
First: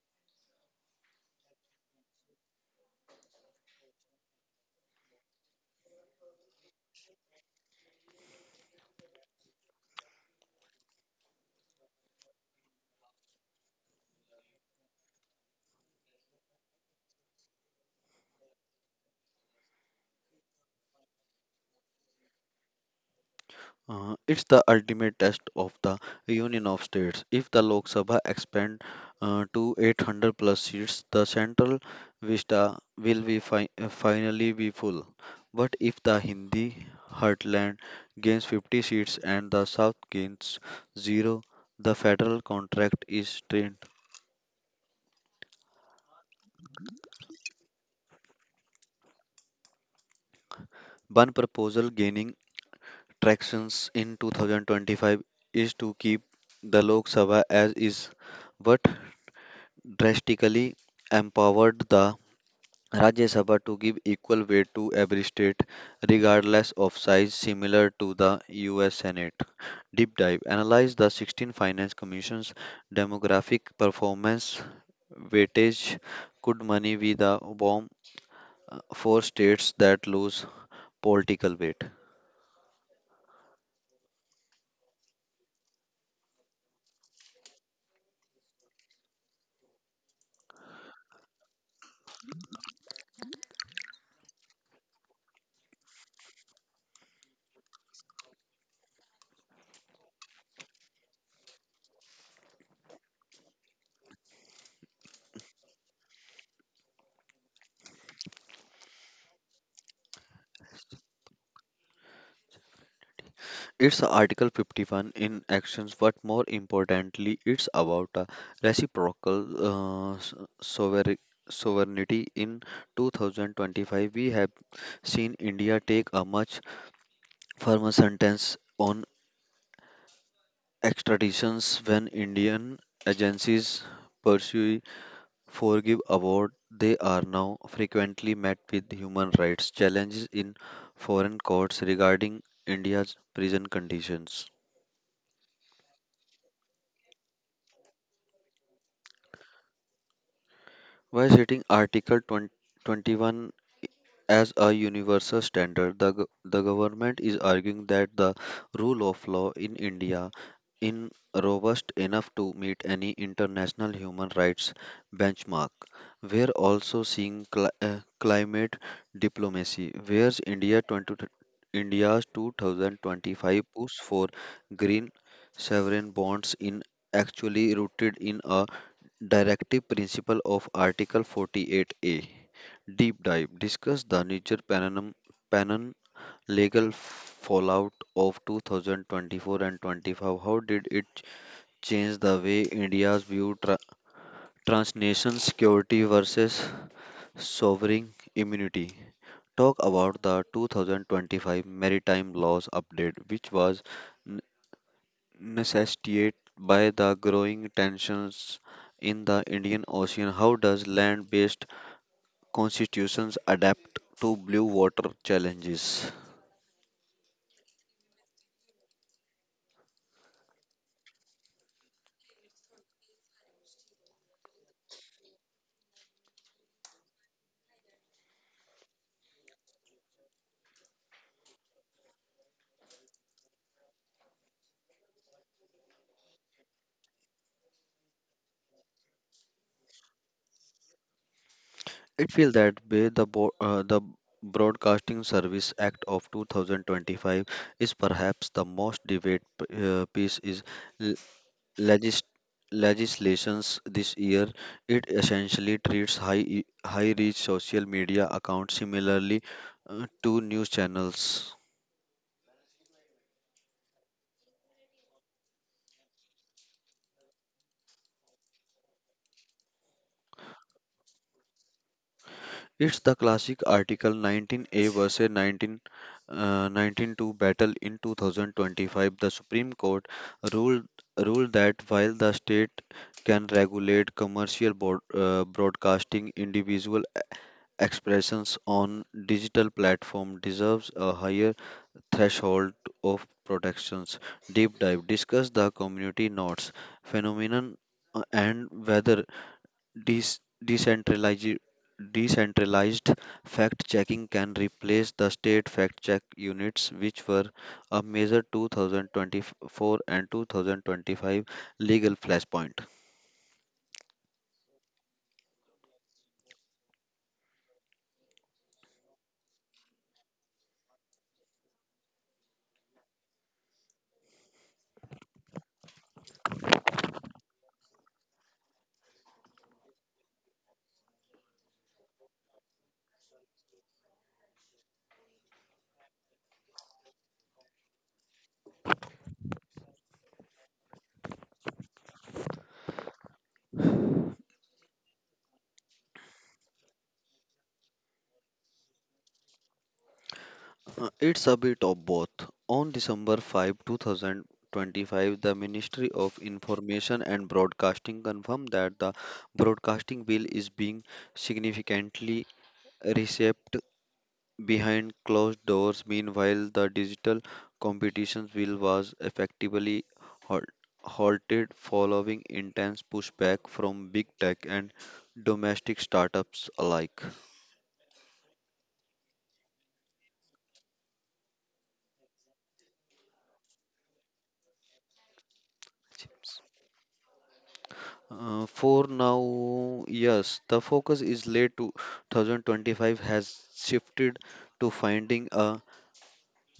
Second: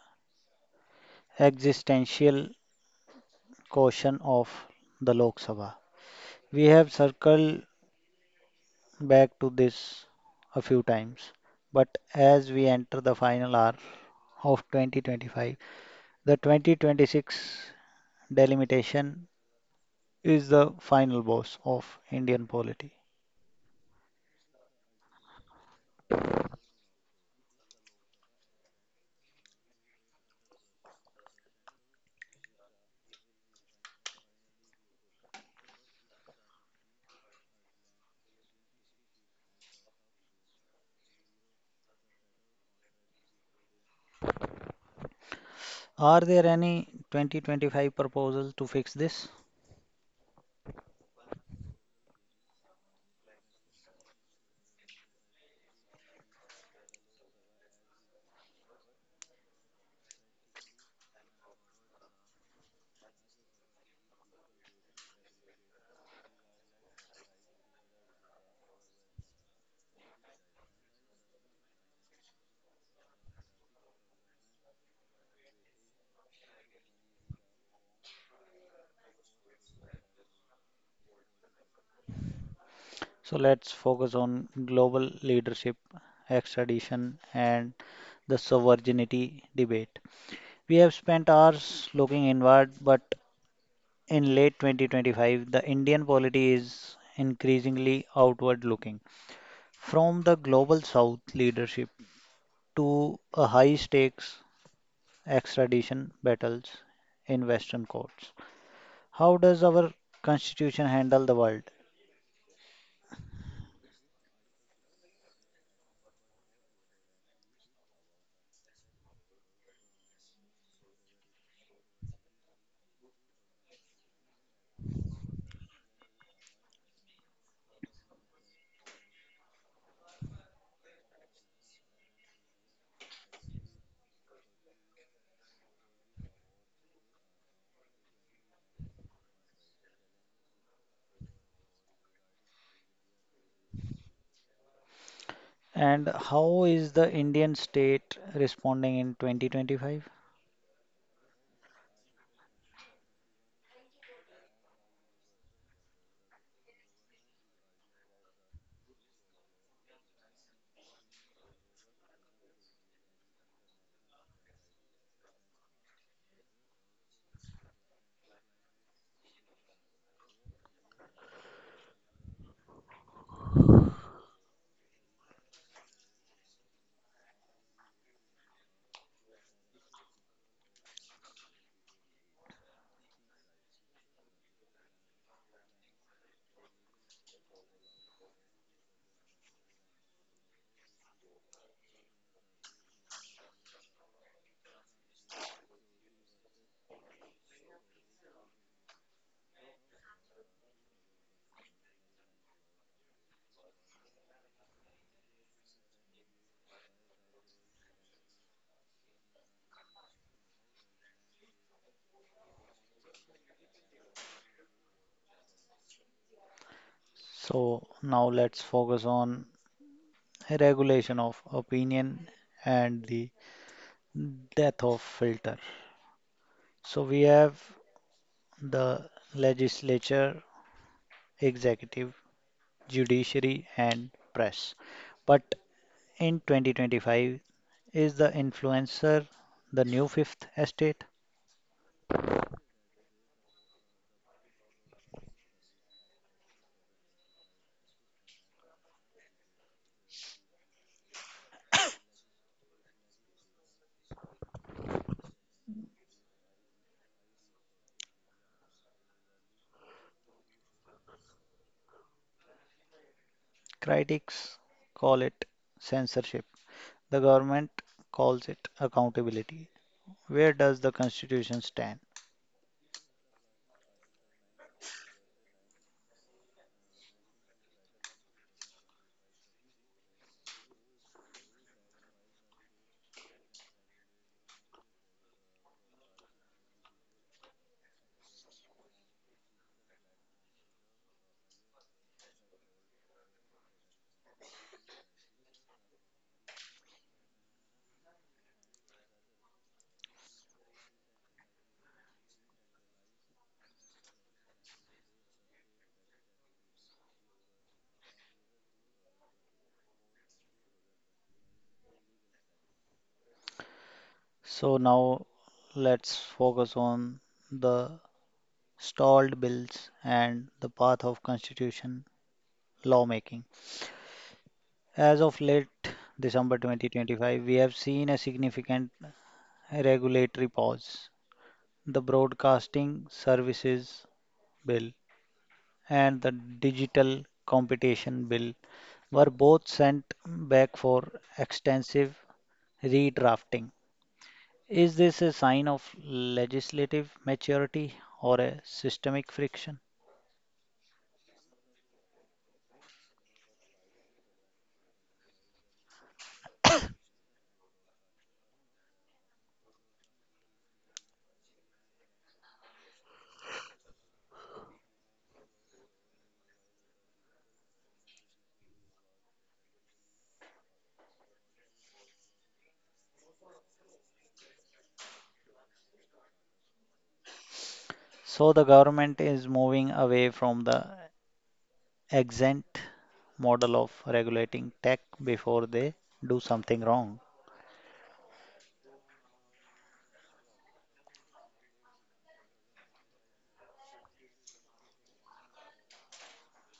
A: existential question of the Lok Sabha. We have circled back to this a few times, but as we enter the final hour of 2025, the 2026 delimitation is the final boss of Indian polity.
B: It's the ultimate test of the union of states. If the Lok Sabha expand to 800 plus seats, the central vista will be finally be full. But if the Hindi heartland gains 50 seats and the South gains zero, the federal contract is strained.
A: Are there any 2025 proposals to fix this?
B: One proposal gaining tractions in 2025 is to keep the Lok Sabha as is. What drastically empowered the Rajya Sabha to give equal weight to every state, regardless of size, similar to the US Senate. Deep dive analyze the 16 Finance Commission's demographic performance weightage. Could money be the bomb for states that lose political weight?
A: So let's focus on global leadership, extradition, and the sovereignty debate. We have spent hours looking inward, but in late 2025, the Indian polity is increasingly outward looking. From the global south leadership to a high stakes extradition battles in Western courts. How does our constitution handle the world?
B: It's Article 51 in actions, but more importantly, it's about a reciprocal uh, s- sover- sovereignty. In 2025, we have seen India take a much firmer sentence on extraditions when Indian agencies pursue forgive award. They are now frequently met with human rights challenges in foreign courts regarding India's prison conditions.
A: And how is the Indian state responding in 2025?
B: By setting Article 20 21 as a universal standard, the government is arguing that the rule of law in India is robust enough to meet any international human rights benchmark. We are also seeing climate diplomacy, where India 20, India's 2025 push for green sovereign bonds in actually rooted in a Directive principle of Article 48A. Deep dive discuss the Niger Panon legal fallout of 2024 and 25. How did it change the way India's view transnational security versus sovereign immunity? Talk about the 2025 maritime laws update, which was necessitated by the growing tensions in the Indian Ocean. How does land based constitutions adapt to blue water challenges?
A: So now let's focus on regulation of opinion and the death of filter. So we have the legislature, executive, judiciary, and press. But in 2025, is the influencer the new fifth estate?
B: It feels that way the Broadcasting Service Act of 2025 is perhaps the most debated piece is l- legis- legislations this year. It essentially treats high reach social media accounts similarly to news channels.
A: Critics call it censorship. The government calls it accountability. Where does the constitution stand?
B: It's the classic Article 19A versus 19, 19.2 battle in 2025. The Supreme Court ruled, ruled that while the state can regulate commercial broadcasting, individual expressions on digital platform deserves a higher threshold of protections. Deep dive, discuss the community notes phenomenon and whether Dec- decentralized decentralized fact checking can replace the state fact check units, which were a major 2024 and 2025 legal flashpoint.
A: So now let's focus on the stalled bills and the path of constitution lawmaking. As of late December 2025, we have seen a significant regulatory pause. The Broadcasting Services Bill and the Digital Competition Bill were both sent back for extensive redrafting. Is this a sign of legislative maturity or a systemic friction?
B: It's a bit of both. On december 5 2025, the Ministry of Information and Broadcasting confirmed that the broadcasting bill is being significantly reshaped. Behind closed doors, meanwhile, the digital competitions bill was effectively halt- halted following intense pushback from big tech and domestic startups alike.
A: So the government is moving away from the exempt model of regulating tech before they do something wrong.
B: For now, yes, the focus is late 2025 has shifted to finding a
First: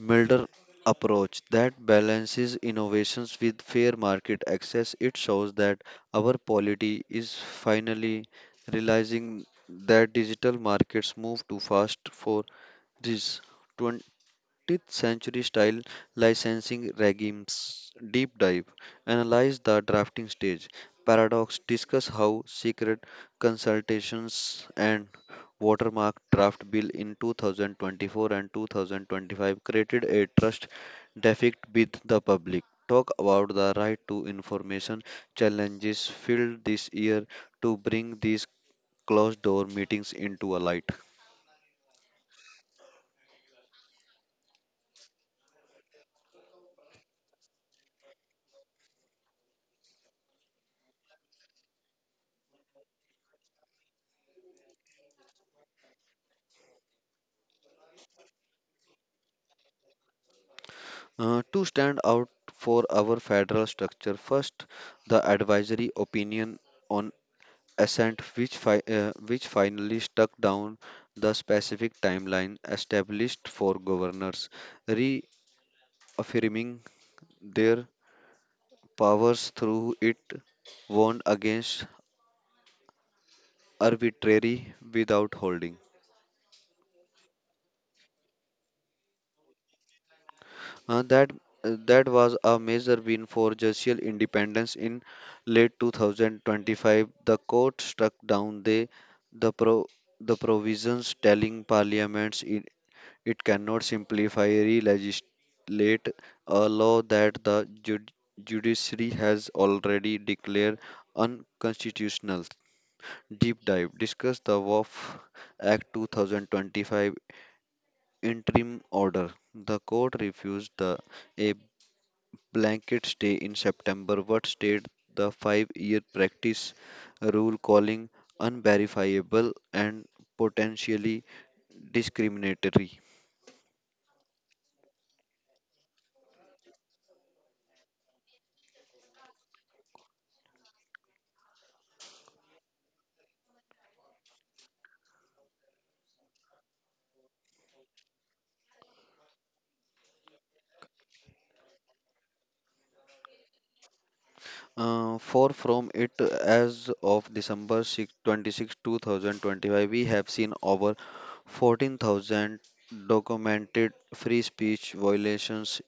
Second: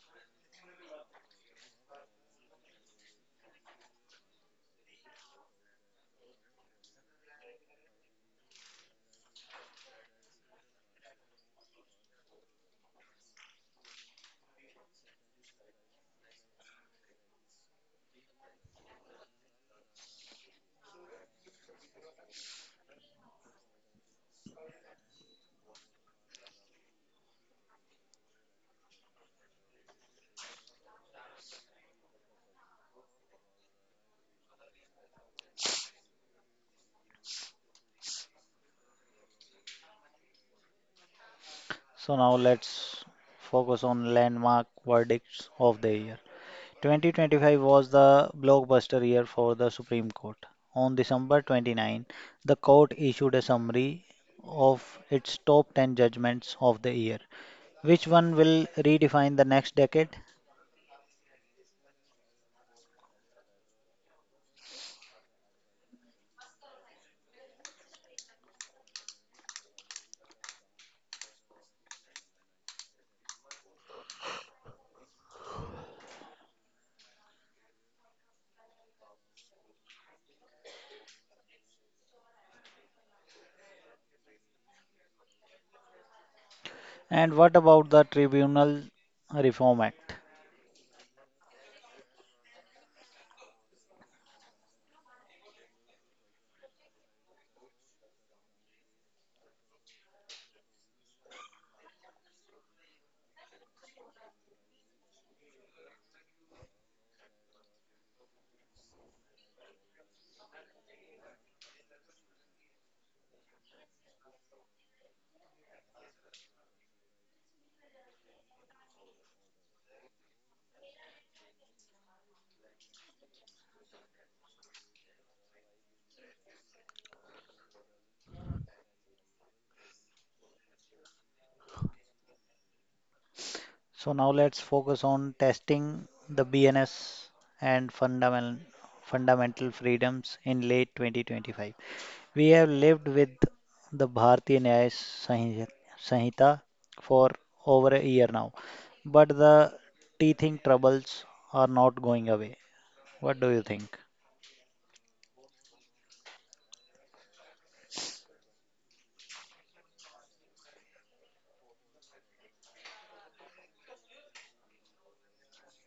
B: milder approach that balances innovations with fair market access. It shows that our polity is finally realizing that digital markets move too fast for this 20th century style licensing regimes. Deep dive, analyze the drafting stage paradox. Discuss how secret consultations and watermark draft bill in 2024 and 2025 created a trust deficit with the public. Talk about the right to information challenges filled this year to bring these closed door meetings into a light.
A: So now let's focus on landmark verdicts of the year. 2025 was the blockbuster year for the Supreme Court. On December 29, the court issued a summary of its top 10 judgments of the year. Which one will redefine the next decade?
B: To stand out for our federal structure, first, the advisory opinion on assent, which finally stuck down the specific timeline established for governors, reaffirming their powers through it, warned against arbitrary without holding.
A: And what about the Tribunal Reform Act?
B: Uh, that that was a major win for judicial independence in late 2025. The court struck down the pro, the provisions telling parliaments it cannot simplify re-legislate a law that judiciary has already declared unconstitutional. Deep dive, discuss the WAF Act 2025 interim order. The court refused the a blanket stay in September, what state the 5-year practice rule calling unverifiable and potentially discriminatory?
A: So now let's focus on testing the BNS and fundamental freedoms in late 2025. We have lived with the Sanhita for over a year now, but the teething troubles are not going away. What do you think?
B: For from it as of December 6th, 26, 2025, we have seen over 14,000 documented free speech violations.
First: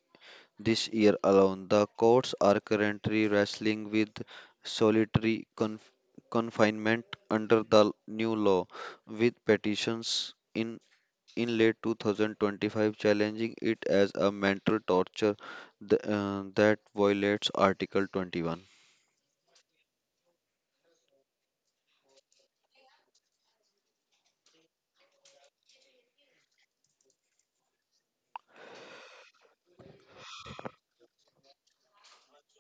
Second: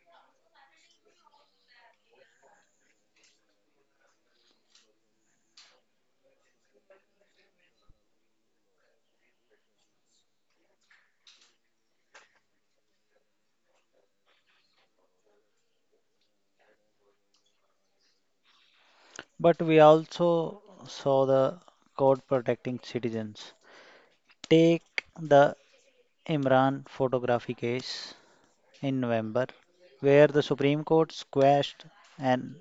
B: This year alone, the courts are currently wrestling with solitary confinement under the new law, with petitions in late 2025 challenging it as a mental torture that violates Article 21.
A: But we also saw the code protecting citizens. Take the Imran photography case in November, where the Supreme Court squashed an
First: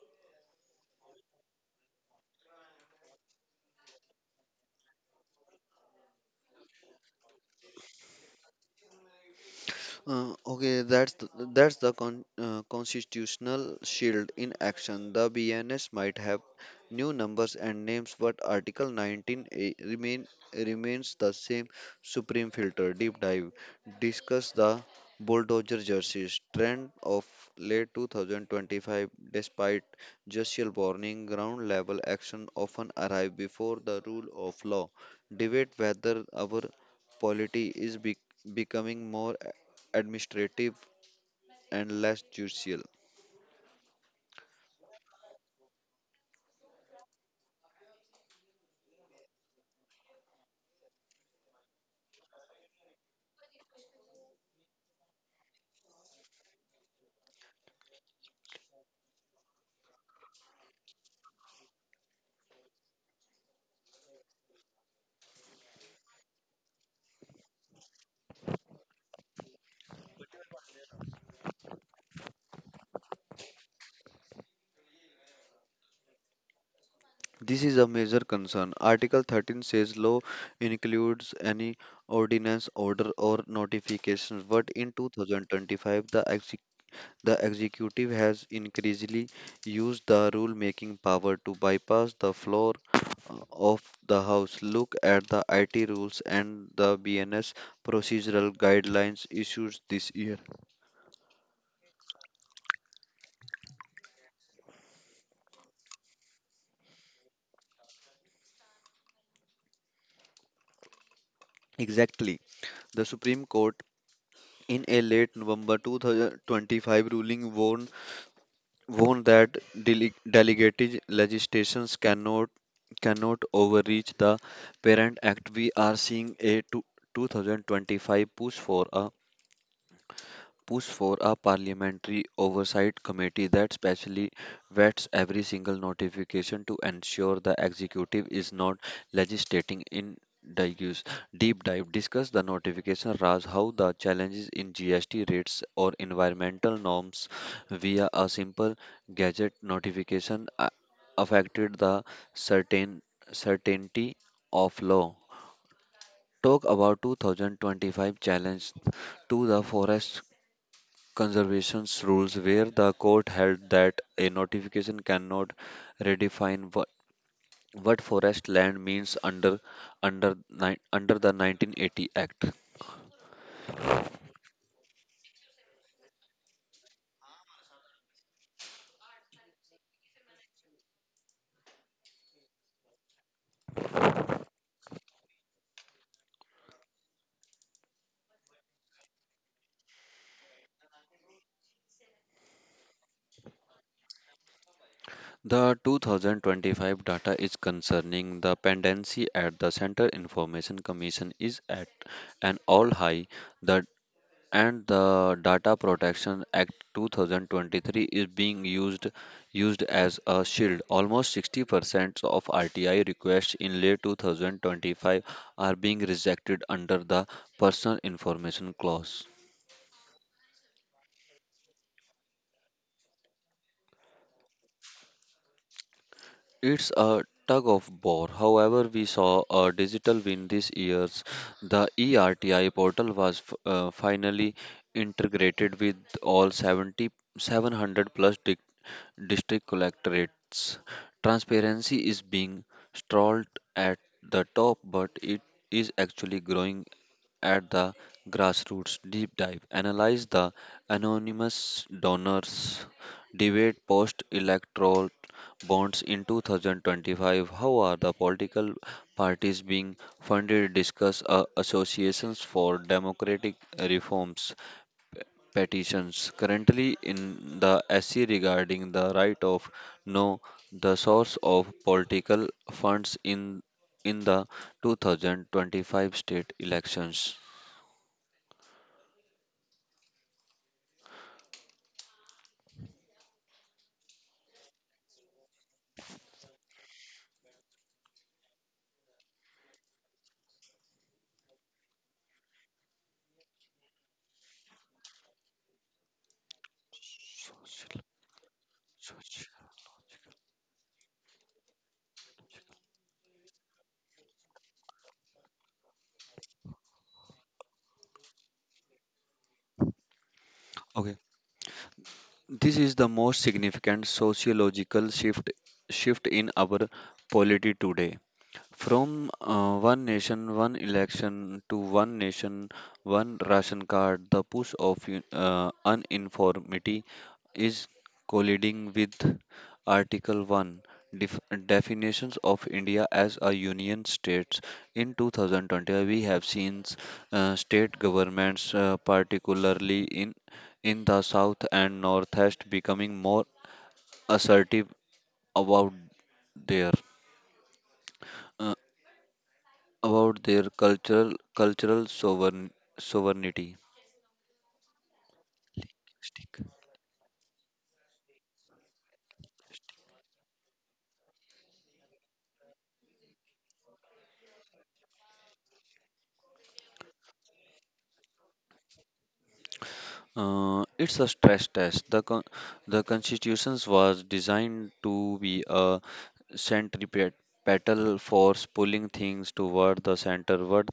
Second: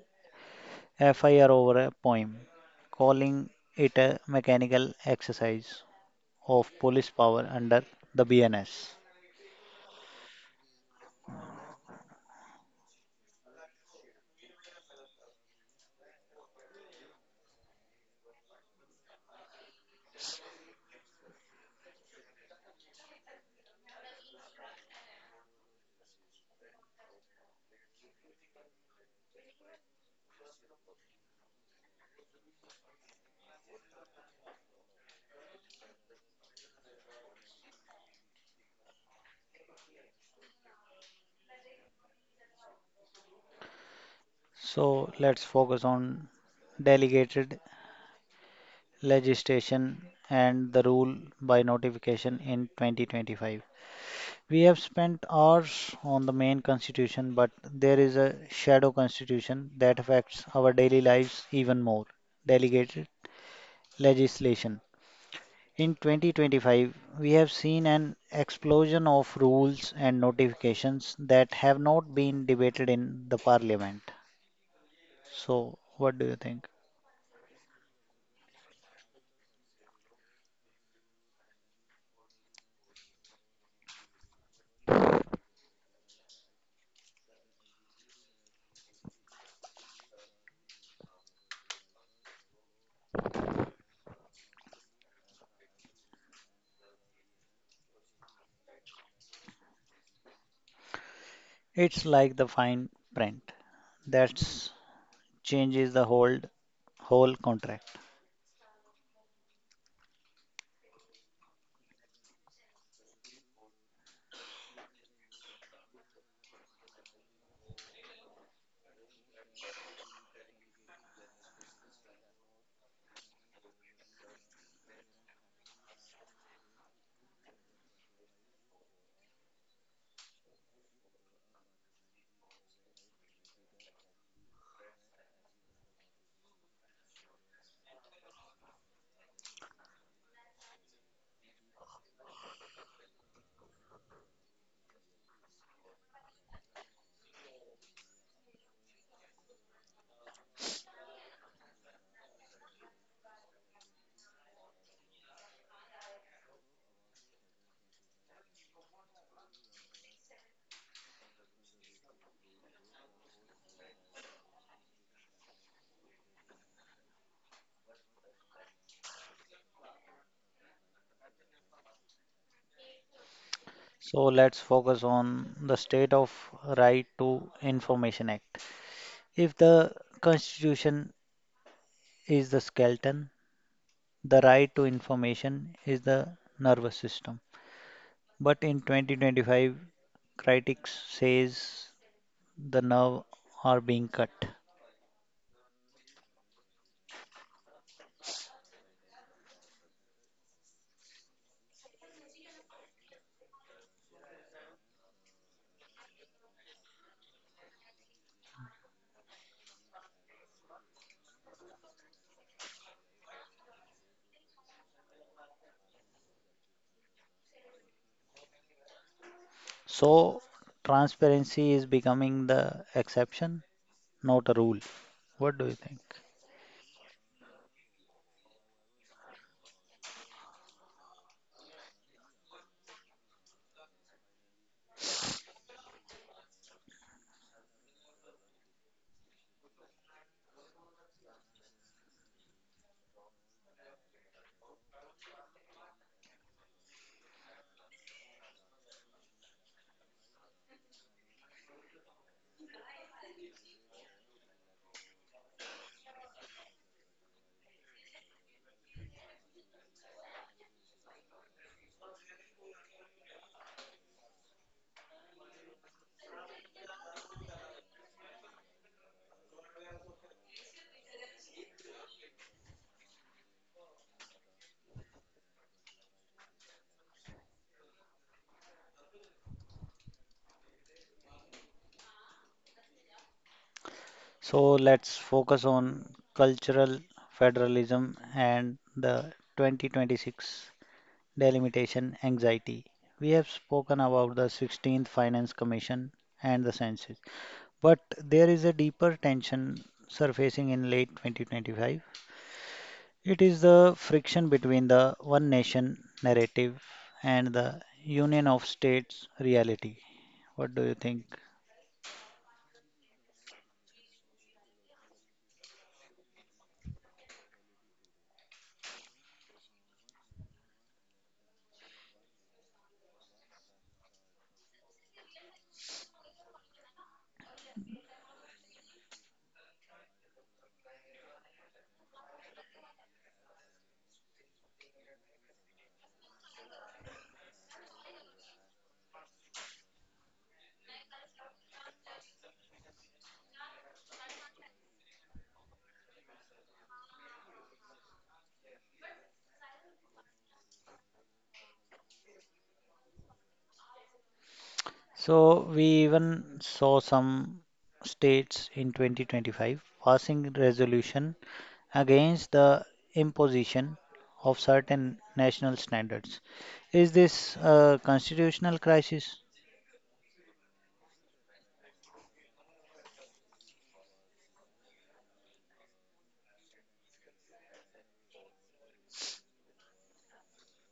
A: FIR over a poem, calling it a mechanical exercise of police power under the BNS.
B: Okay, that's the constitutional shield in action. The BNS might have new numbers and names, but Article 19 a remains the same. Supreme filter, deep dive, discuss the bulldozer jerseys trend of late 2025. Despite judicial warning, ground level action often arrive before the rule of law. Debate whether our polity is becoming more administrative and less judicial.
A: So let's focus on delegated legislation and the rule by notification in 2025. We have spent hours on the main constitution, but there is a shadow constitution that affects our daily lives even more delegated legislation. In 2025, we have seen an explosion of rules and notifications that have not been debated in the parliament. So, what do you think?
B: This is a major concern. Article 13 says law includes any ordinance, order, or notification, but in 2025, the executive has increasingly used the rule-making power to bypass the floor of the House. Look at the IT rules and the BNS procedural guidelines issued this year.
A: It's like the fine print that changes the whole contract.
B: Exactly. The Supreme Court in a late November 2025 ruling warned that delegated legislations cannot overreach the Parent Act. We are seeing a 2025 push for a parliamentary oversight committee that specially vets every single notification to ensure the executive is not legislating in digus. Deep dive, discuss the notification Raj, how the challenges in GST rates or environmental norms via a simple gadget notification affected the certain certainty of law. Talk about 2025 challenge to the forest conservation's rules, where the court held that a notification cannot redefine what forest land means under the 1980 Act.
A: So let's focus on the state of right to information act. If the constitution is the skeleton, the right to information is the nervous system. But in 2025, critics says the nerve are being cut.
B: The 2025 data is concerning, the pendency at the Central Information Commission is at an all high. The the Data Protection Act 2023 is being used as a shield. Almost 60% of RTI requests in late 2025 are being rejected under the Personal Information Clause.
A: So transparency is becoming the exception, not a rule. What do you think?
B: It's a tug of war. However, we saw a digital win this year. The ERTI portal was finally integrated with all 70 700 plus district collectorates. Transparency is being stalled at the top, but it is actually growing at the grassroots. Deep dive. Analyze the anonymous donors debate post electoral bonds in 2025. How are the political parties being funded? Discuss associations for democratic reforms petitions currently in the SC regarding the right of know the source of political funds in the 2025 state elections.
A: So let's focus on cultural federalism and the 2026 delimitation anxiety. We have spoken about the 16th Finance Commission and the census, but
B: Social-
A: there is a deeper
B: social-
A: tension surfacing in late 2025. It is the friction between the one nation narrative and the union of states reality. What do you
B: Okay.
A: think?
B: This is the most significant sociological shift in our polity today. From one nation, one election to one nation, one ration card, the push of uniformity is colliding with Article 1 def- definitions of India as a union states. In 2020, we have seen state governments, particularly in the south and northeast, becoming more assertive about there. About their cultural sovereignty.
A: So we even saw some states in 2025 passing resolution against the imposition of certain national standards. Is this a constitutional crisis?
B: It's a stress test. The constitution was designed to be a centripetal force pulling things toward the center. But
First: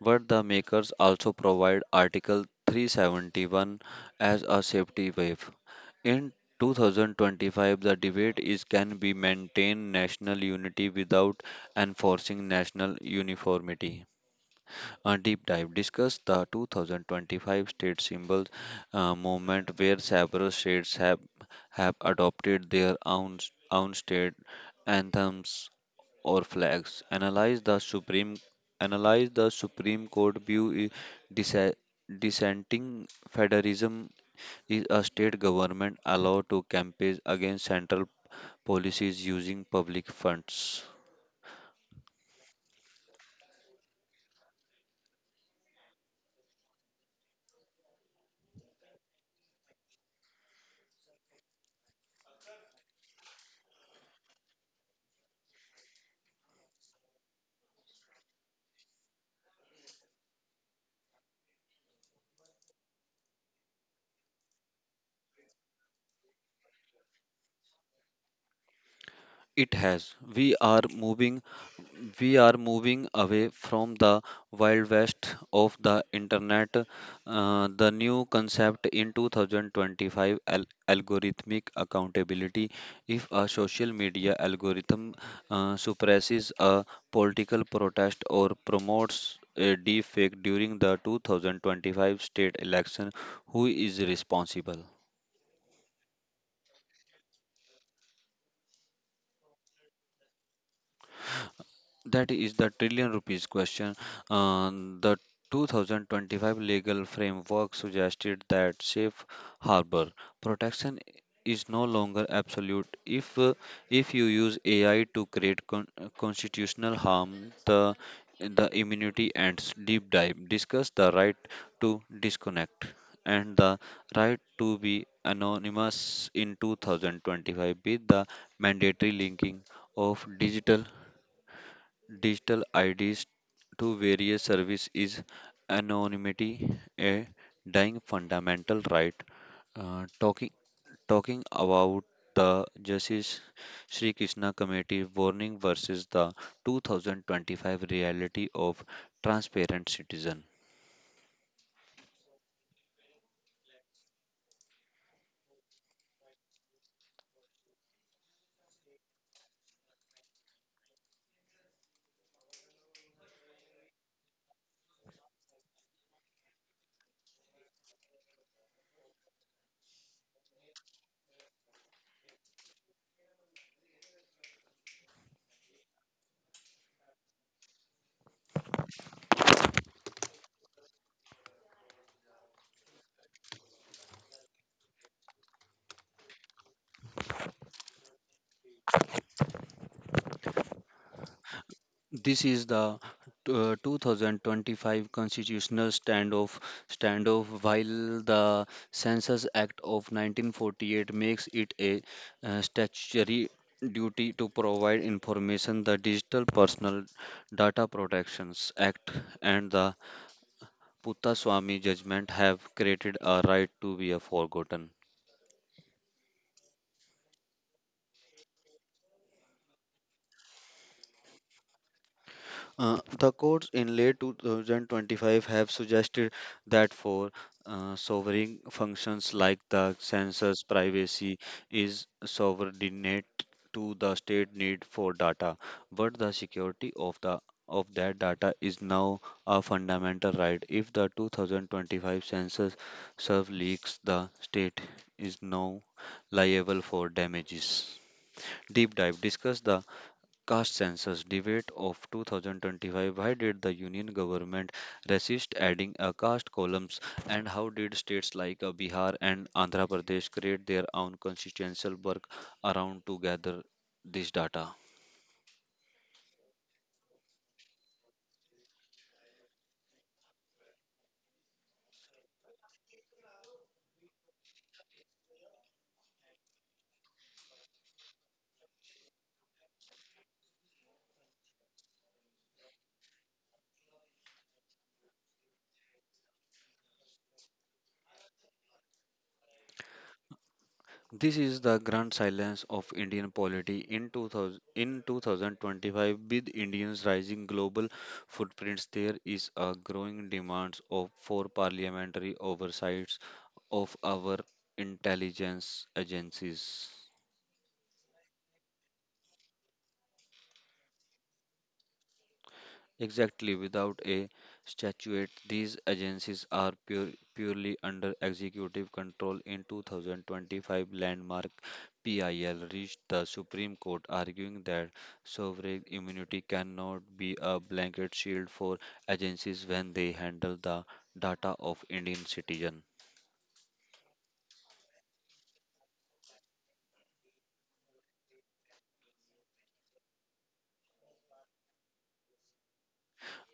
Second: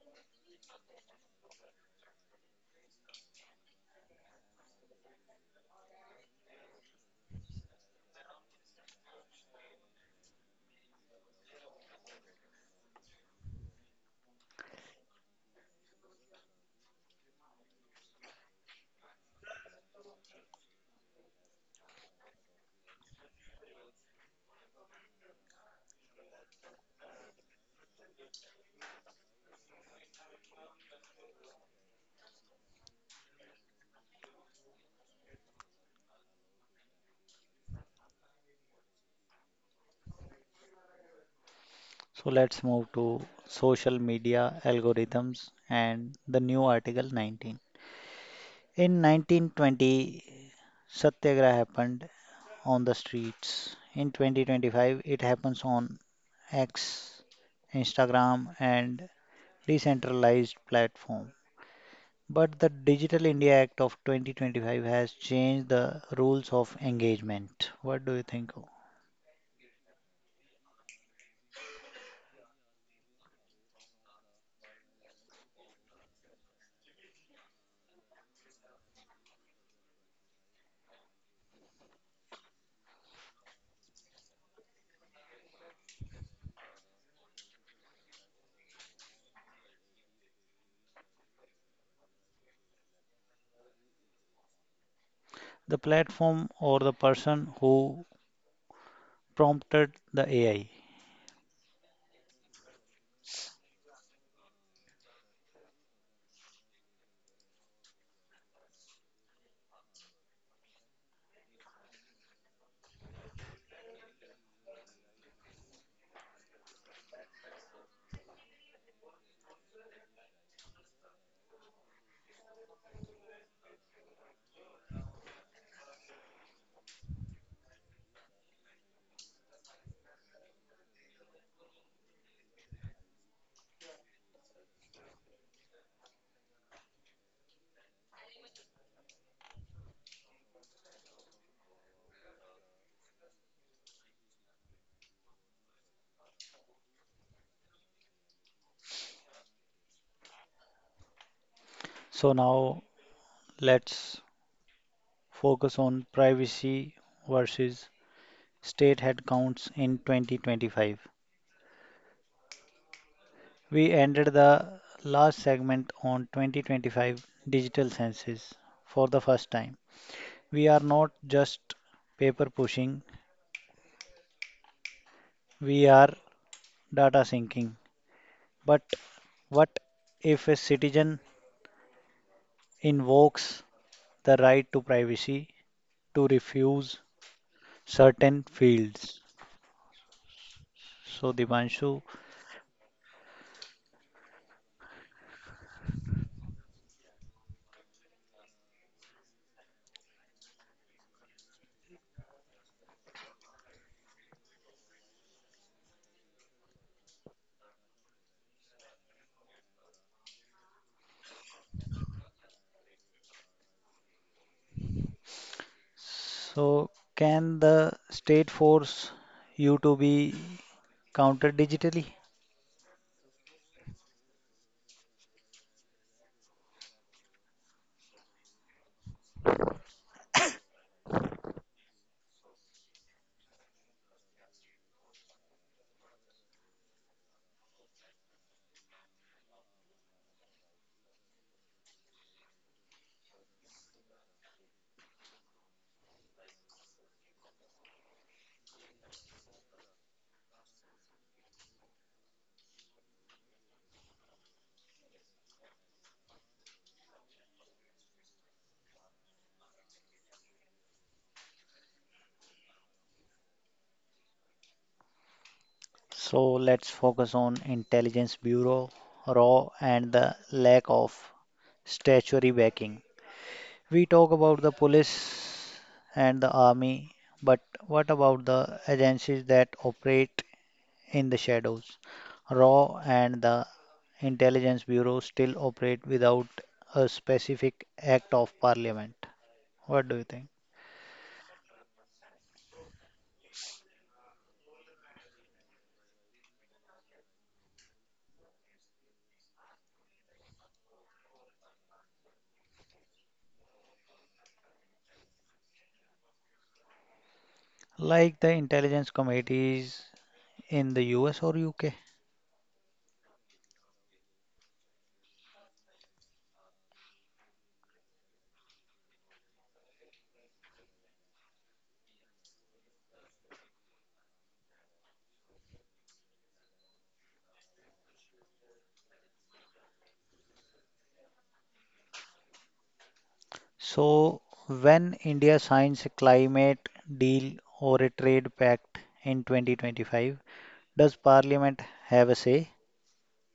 B: but the makers also provide Article 371 as a safety wave. In 2025, the debate is can we maintain national unity without enforcing national uniformity. A deep dive, discuss the 2025 state symbols movement where several states have adopted their own state anthems or flags. Analyze the supreme court view dissa- dissenting federalism. Is a state government allowed to campaign against central policies using public funds?
A: So let's move to social media algorithms and the new Article 19. In 1920, Satyagraha happened on the streets. In 2025, it happens on X, Instagram, and decentralized platform. But the Digital India Act of 2025 has changed the rules of engagement. What do you think?
B: It has, we are moving away from the wild west of the internet. The new concept in 2025, algorithmic accountability. If a social media algorithm suppresses a political protest or promotes a deep fake during the 2025 state election, who is responsible?
A: The platform or the person who prompted the AI.
B: That is the trillion rupees question. Uh, the 2025 legal framework suggested that safe harbor protection is no longer absolute. If you use AI to create constitutional harm, the immunity ends. Deep dive, discuss the right to disconnect and the right to be anonymous in 2025. With the mandatory linking of digital IDs to various service, is anonymity a dying fundamental right? Uh, talking Talking about the Justice Sri Krishna Committee warning versus the 2025 reality of transparent citizen.
A: So now let's focus on privacy versus state headcounts in 2025. We ended the last segment on 2025 digital census for the first time. We are not just paper pushing, we are data syncing. But what if a citizen invokes the right to privacy to refuse certain fields? So, Divanshu,
B: This is the 2025 constitutional standoff. While the Census Act of 1948 makes it a statutory duty to provide information, the Digital Personal Data Protections Act and the Puttaswamy judgment have created a right to be a forgotten.
A: so can the state force you to be counted digitally?
B: The courts in late 2025 have suggested that for sovereign functions like the census, privacy is subordinate to the state need for data, but the security of the of that data is now a fundamental right. If the 2025 census serve leaks, the state is now liable for damages. Deep dive, discuss the Caste census debate of 2025. Why did the union government resist adding a caste columns, and how did states like Bihar and Andhra Pradesh create their own constitutional work around to gather this data?
A: So let's focus on Intelligence Bureau, RAW, and the lack of statutory backing. We talk about the police and the army, but what about the agencies that operate in the shadows? RAW and the Intelligence Bureau still operate without a specific act of parliament. What do you think?
B: This is the grand silence of Indian polity in 2025. With Indians rising global footprints, there is a growing demand of for parliamentary oversights of our intelligence agencies.
A: Like the intelligence committees in the US or UK?
B: Exactly, without a statute, these agencies are purely under executive control. In 2025, landmark PIL reached the Supreme Court, arguing that sovereign immunity cannot be a blanket shield for agencies when they handle the data of Indian citizens.
A: So, when India signs a climate deal or a trade pact in 2025, does Parliament have a say?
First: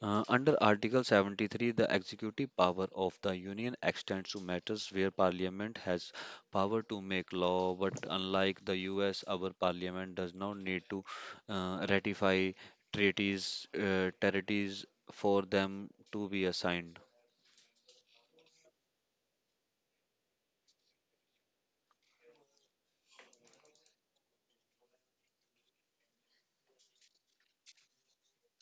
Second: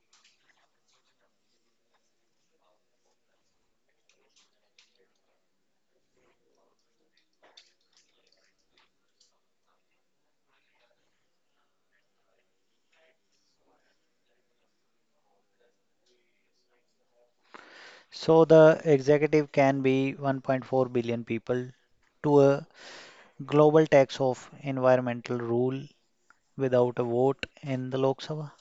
B: Under Article 73, the executive power of the Union extends to matters where Parliament has power to make law, but unlike the US, our Parliament does not need to ratify treaties, territories for them to be assigned.
A: So, the executive can be 1.4 billion people to a global tax of environmental rule without a vote in the Lok Sabha.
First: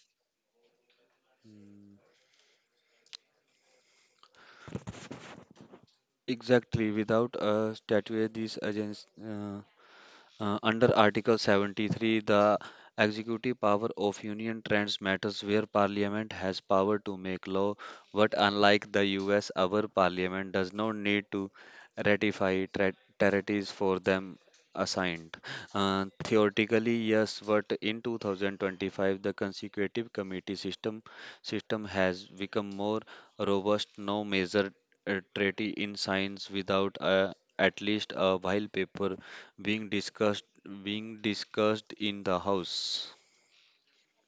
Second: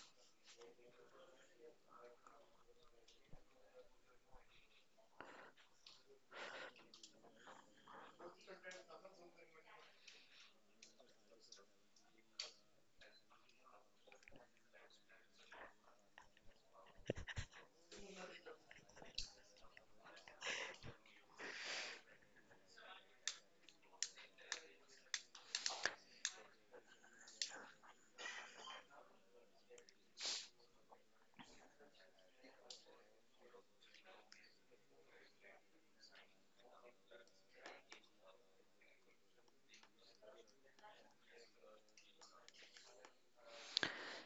B: Exactly, without a statute, these agents. Under Article 73, the executive power of Union trends matters where Parliament has power to make law, but unlike the US, our Parliament does not need to ratify territories for them assigned. Theoretically, yes, but in 2025, the consecutive committee system has become more robust. No major treaty in science without at least a while paper being discussed being discussed in the House.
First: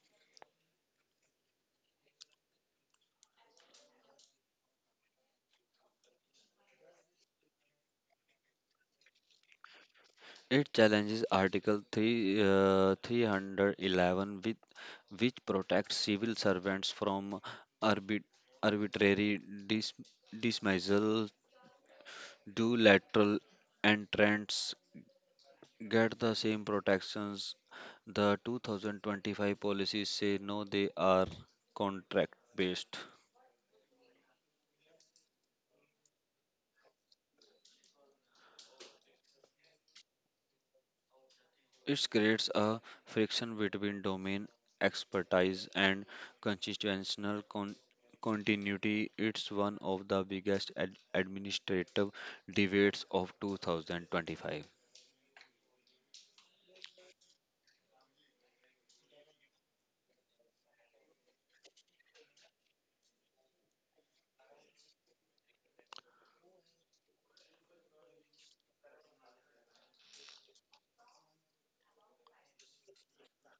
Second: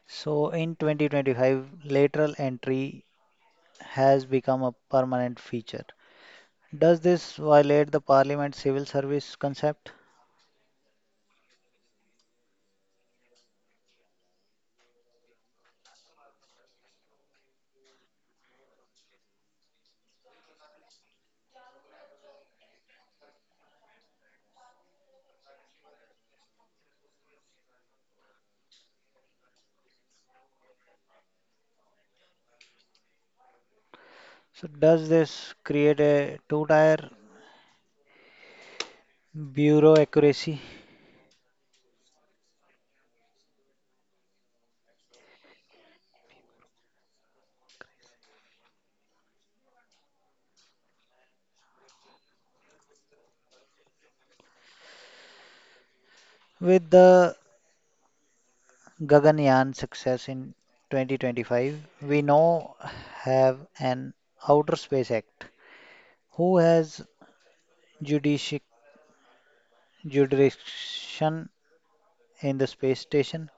A: So, in 2025, lateral entry has become a permanent feature. Does this violate the Parliament civil service concept?
B: It challenges Article 3, 311, which protects civil servants from arbit, arbitrary dis, dismissal. Do lateral entrants get the same protections? The 2025 policies say no, they are contract based.
A: So does this create a two-tier bureau accuracy?
B: It creates a friction between domain expertise and constitutional continuity. It's one of the biggest administrative debates of 2025.
A: With the Gaganyaan success in 2025, we now have an Outer Space Act. Who has judici- jurisdiction in the space station?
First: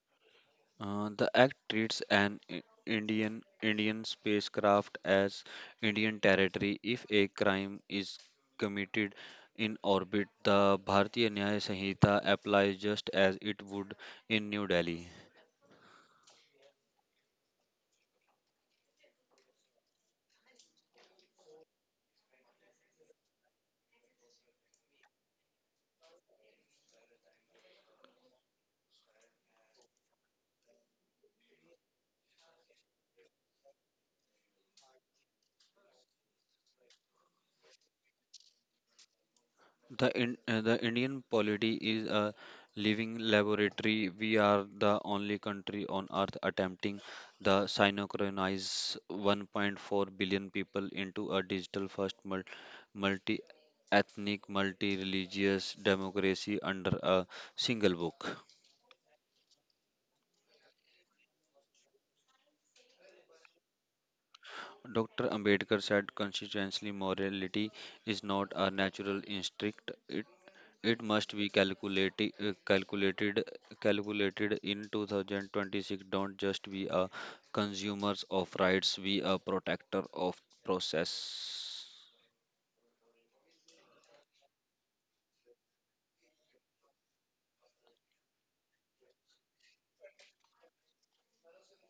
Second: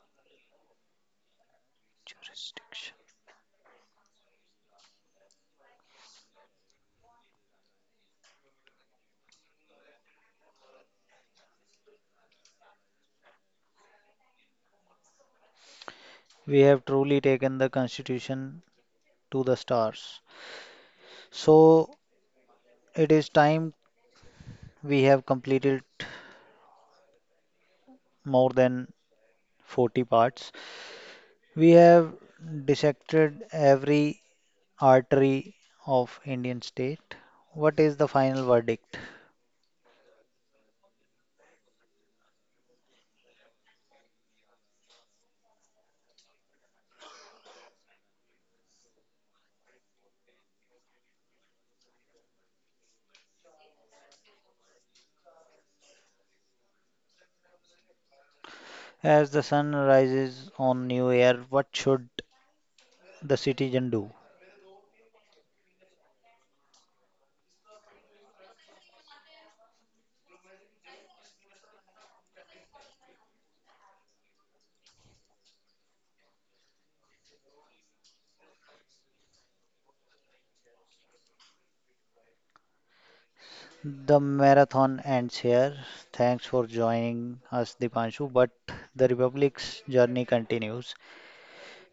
B: The act treats an
A: Jurisdiction.
B: Indian spacecraft as Indian territory if a crime is committed in orbit. The Bharatiya Nyaya Sanhita applies just as it would in New Delhi.
A: We have truly taken the Constitution to the stars. So it is time. We have completed more than 40 parts. We have dissected every artery of Indian state. What is the final verdict?
B: The Indian polity is a living laboratory. We are the only country on earth attempting the synchronize 1.4 billion people into a digital first multi-ethnic, multi-religious democracy under a single book.
A: As the sun rises on new year, what should the citizen do?
B: Dr. Ambedkar said constitutionally morality is not a natural instinct. It must be calculated, calculated in 2026. Don't just be a consumers of rights, be a protector of process.
A: The marathon ends here. Thanks for joining us, Dipanshu, but the Republic's journey continues.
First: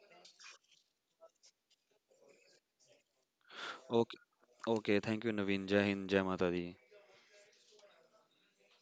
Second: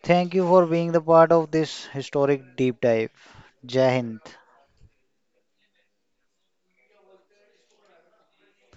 A: Thank you for being the part of this historic deep dive. Jai
B: Okay,
A: Hind.
B: okay. Thank you, Naveen. Jai Hind, Jai Mata Di.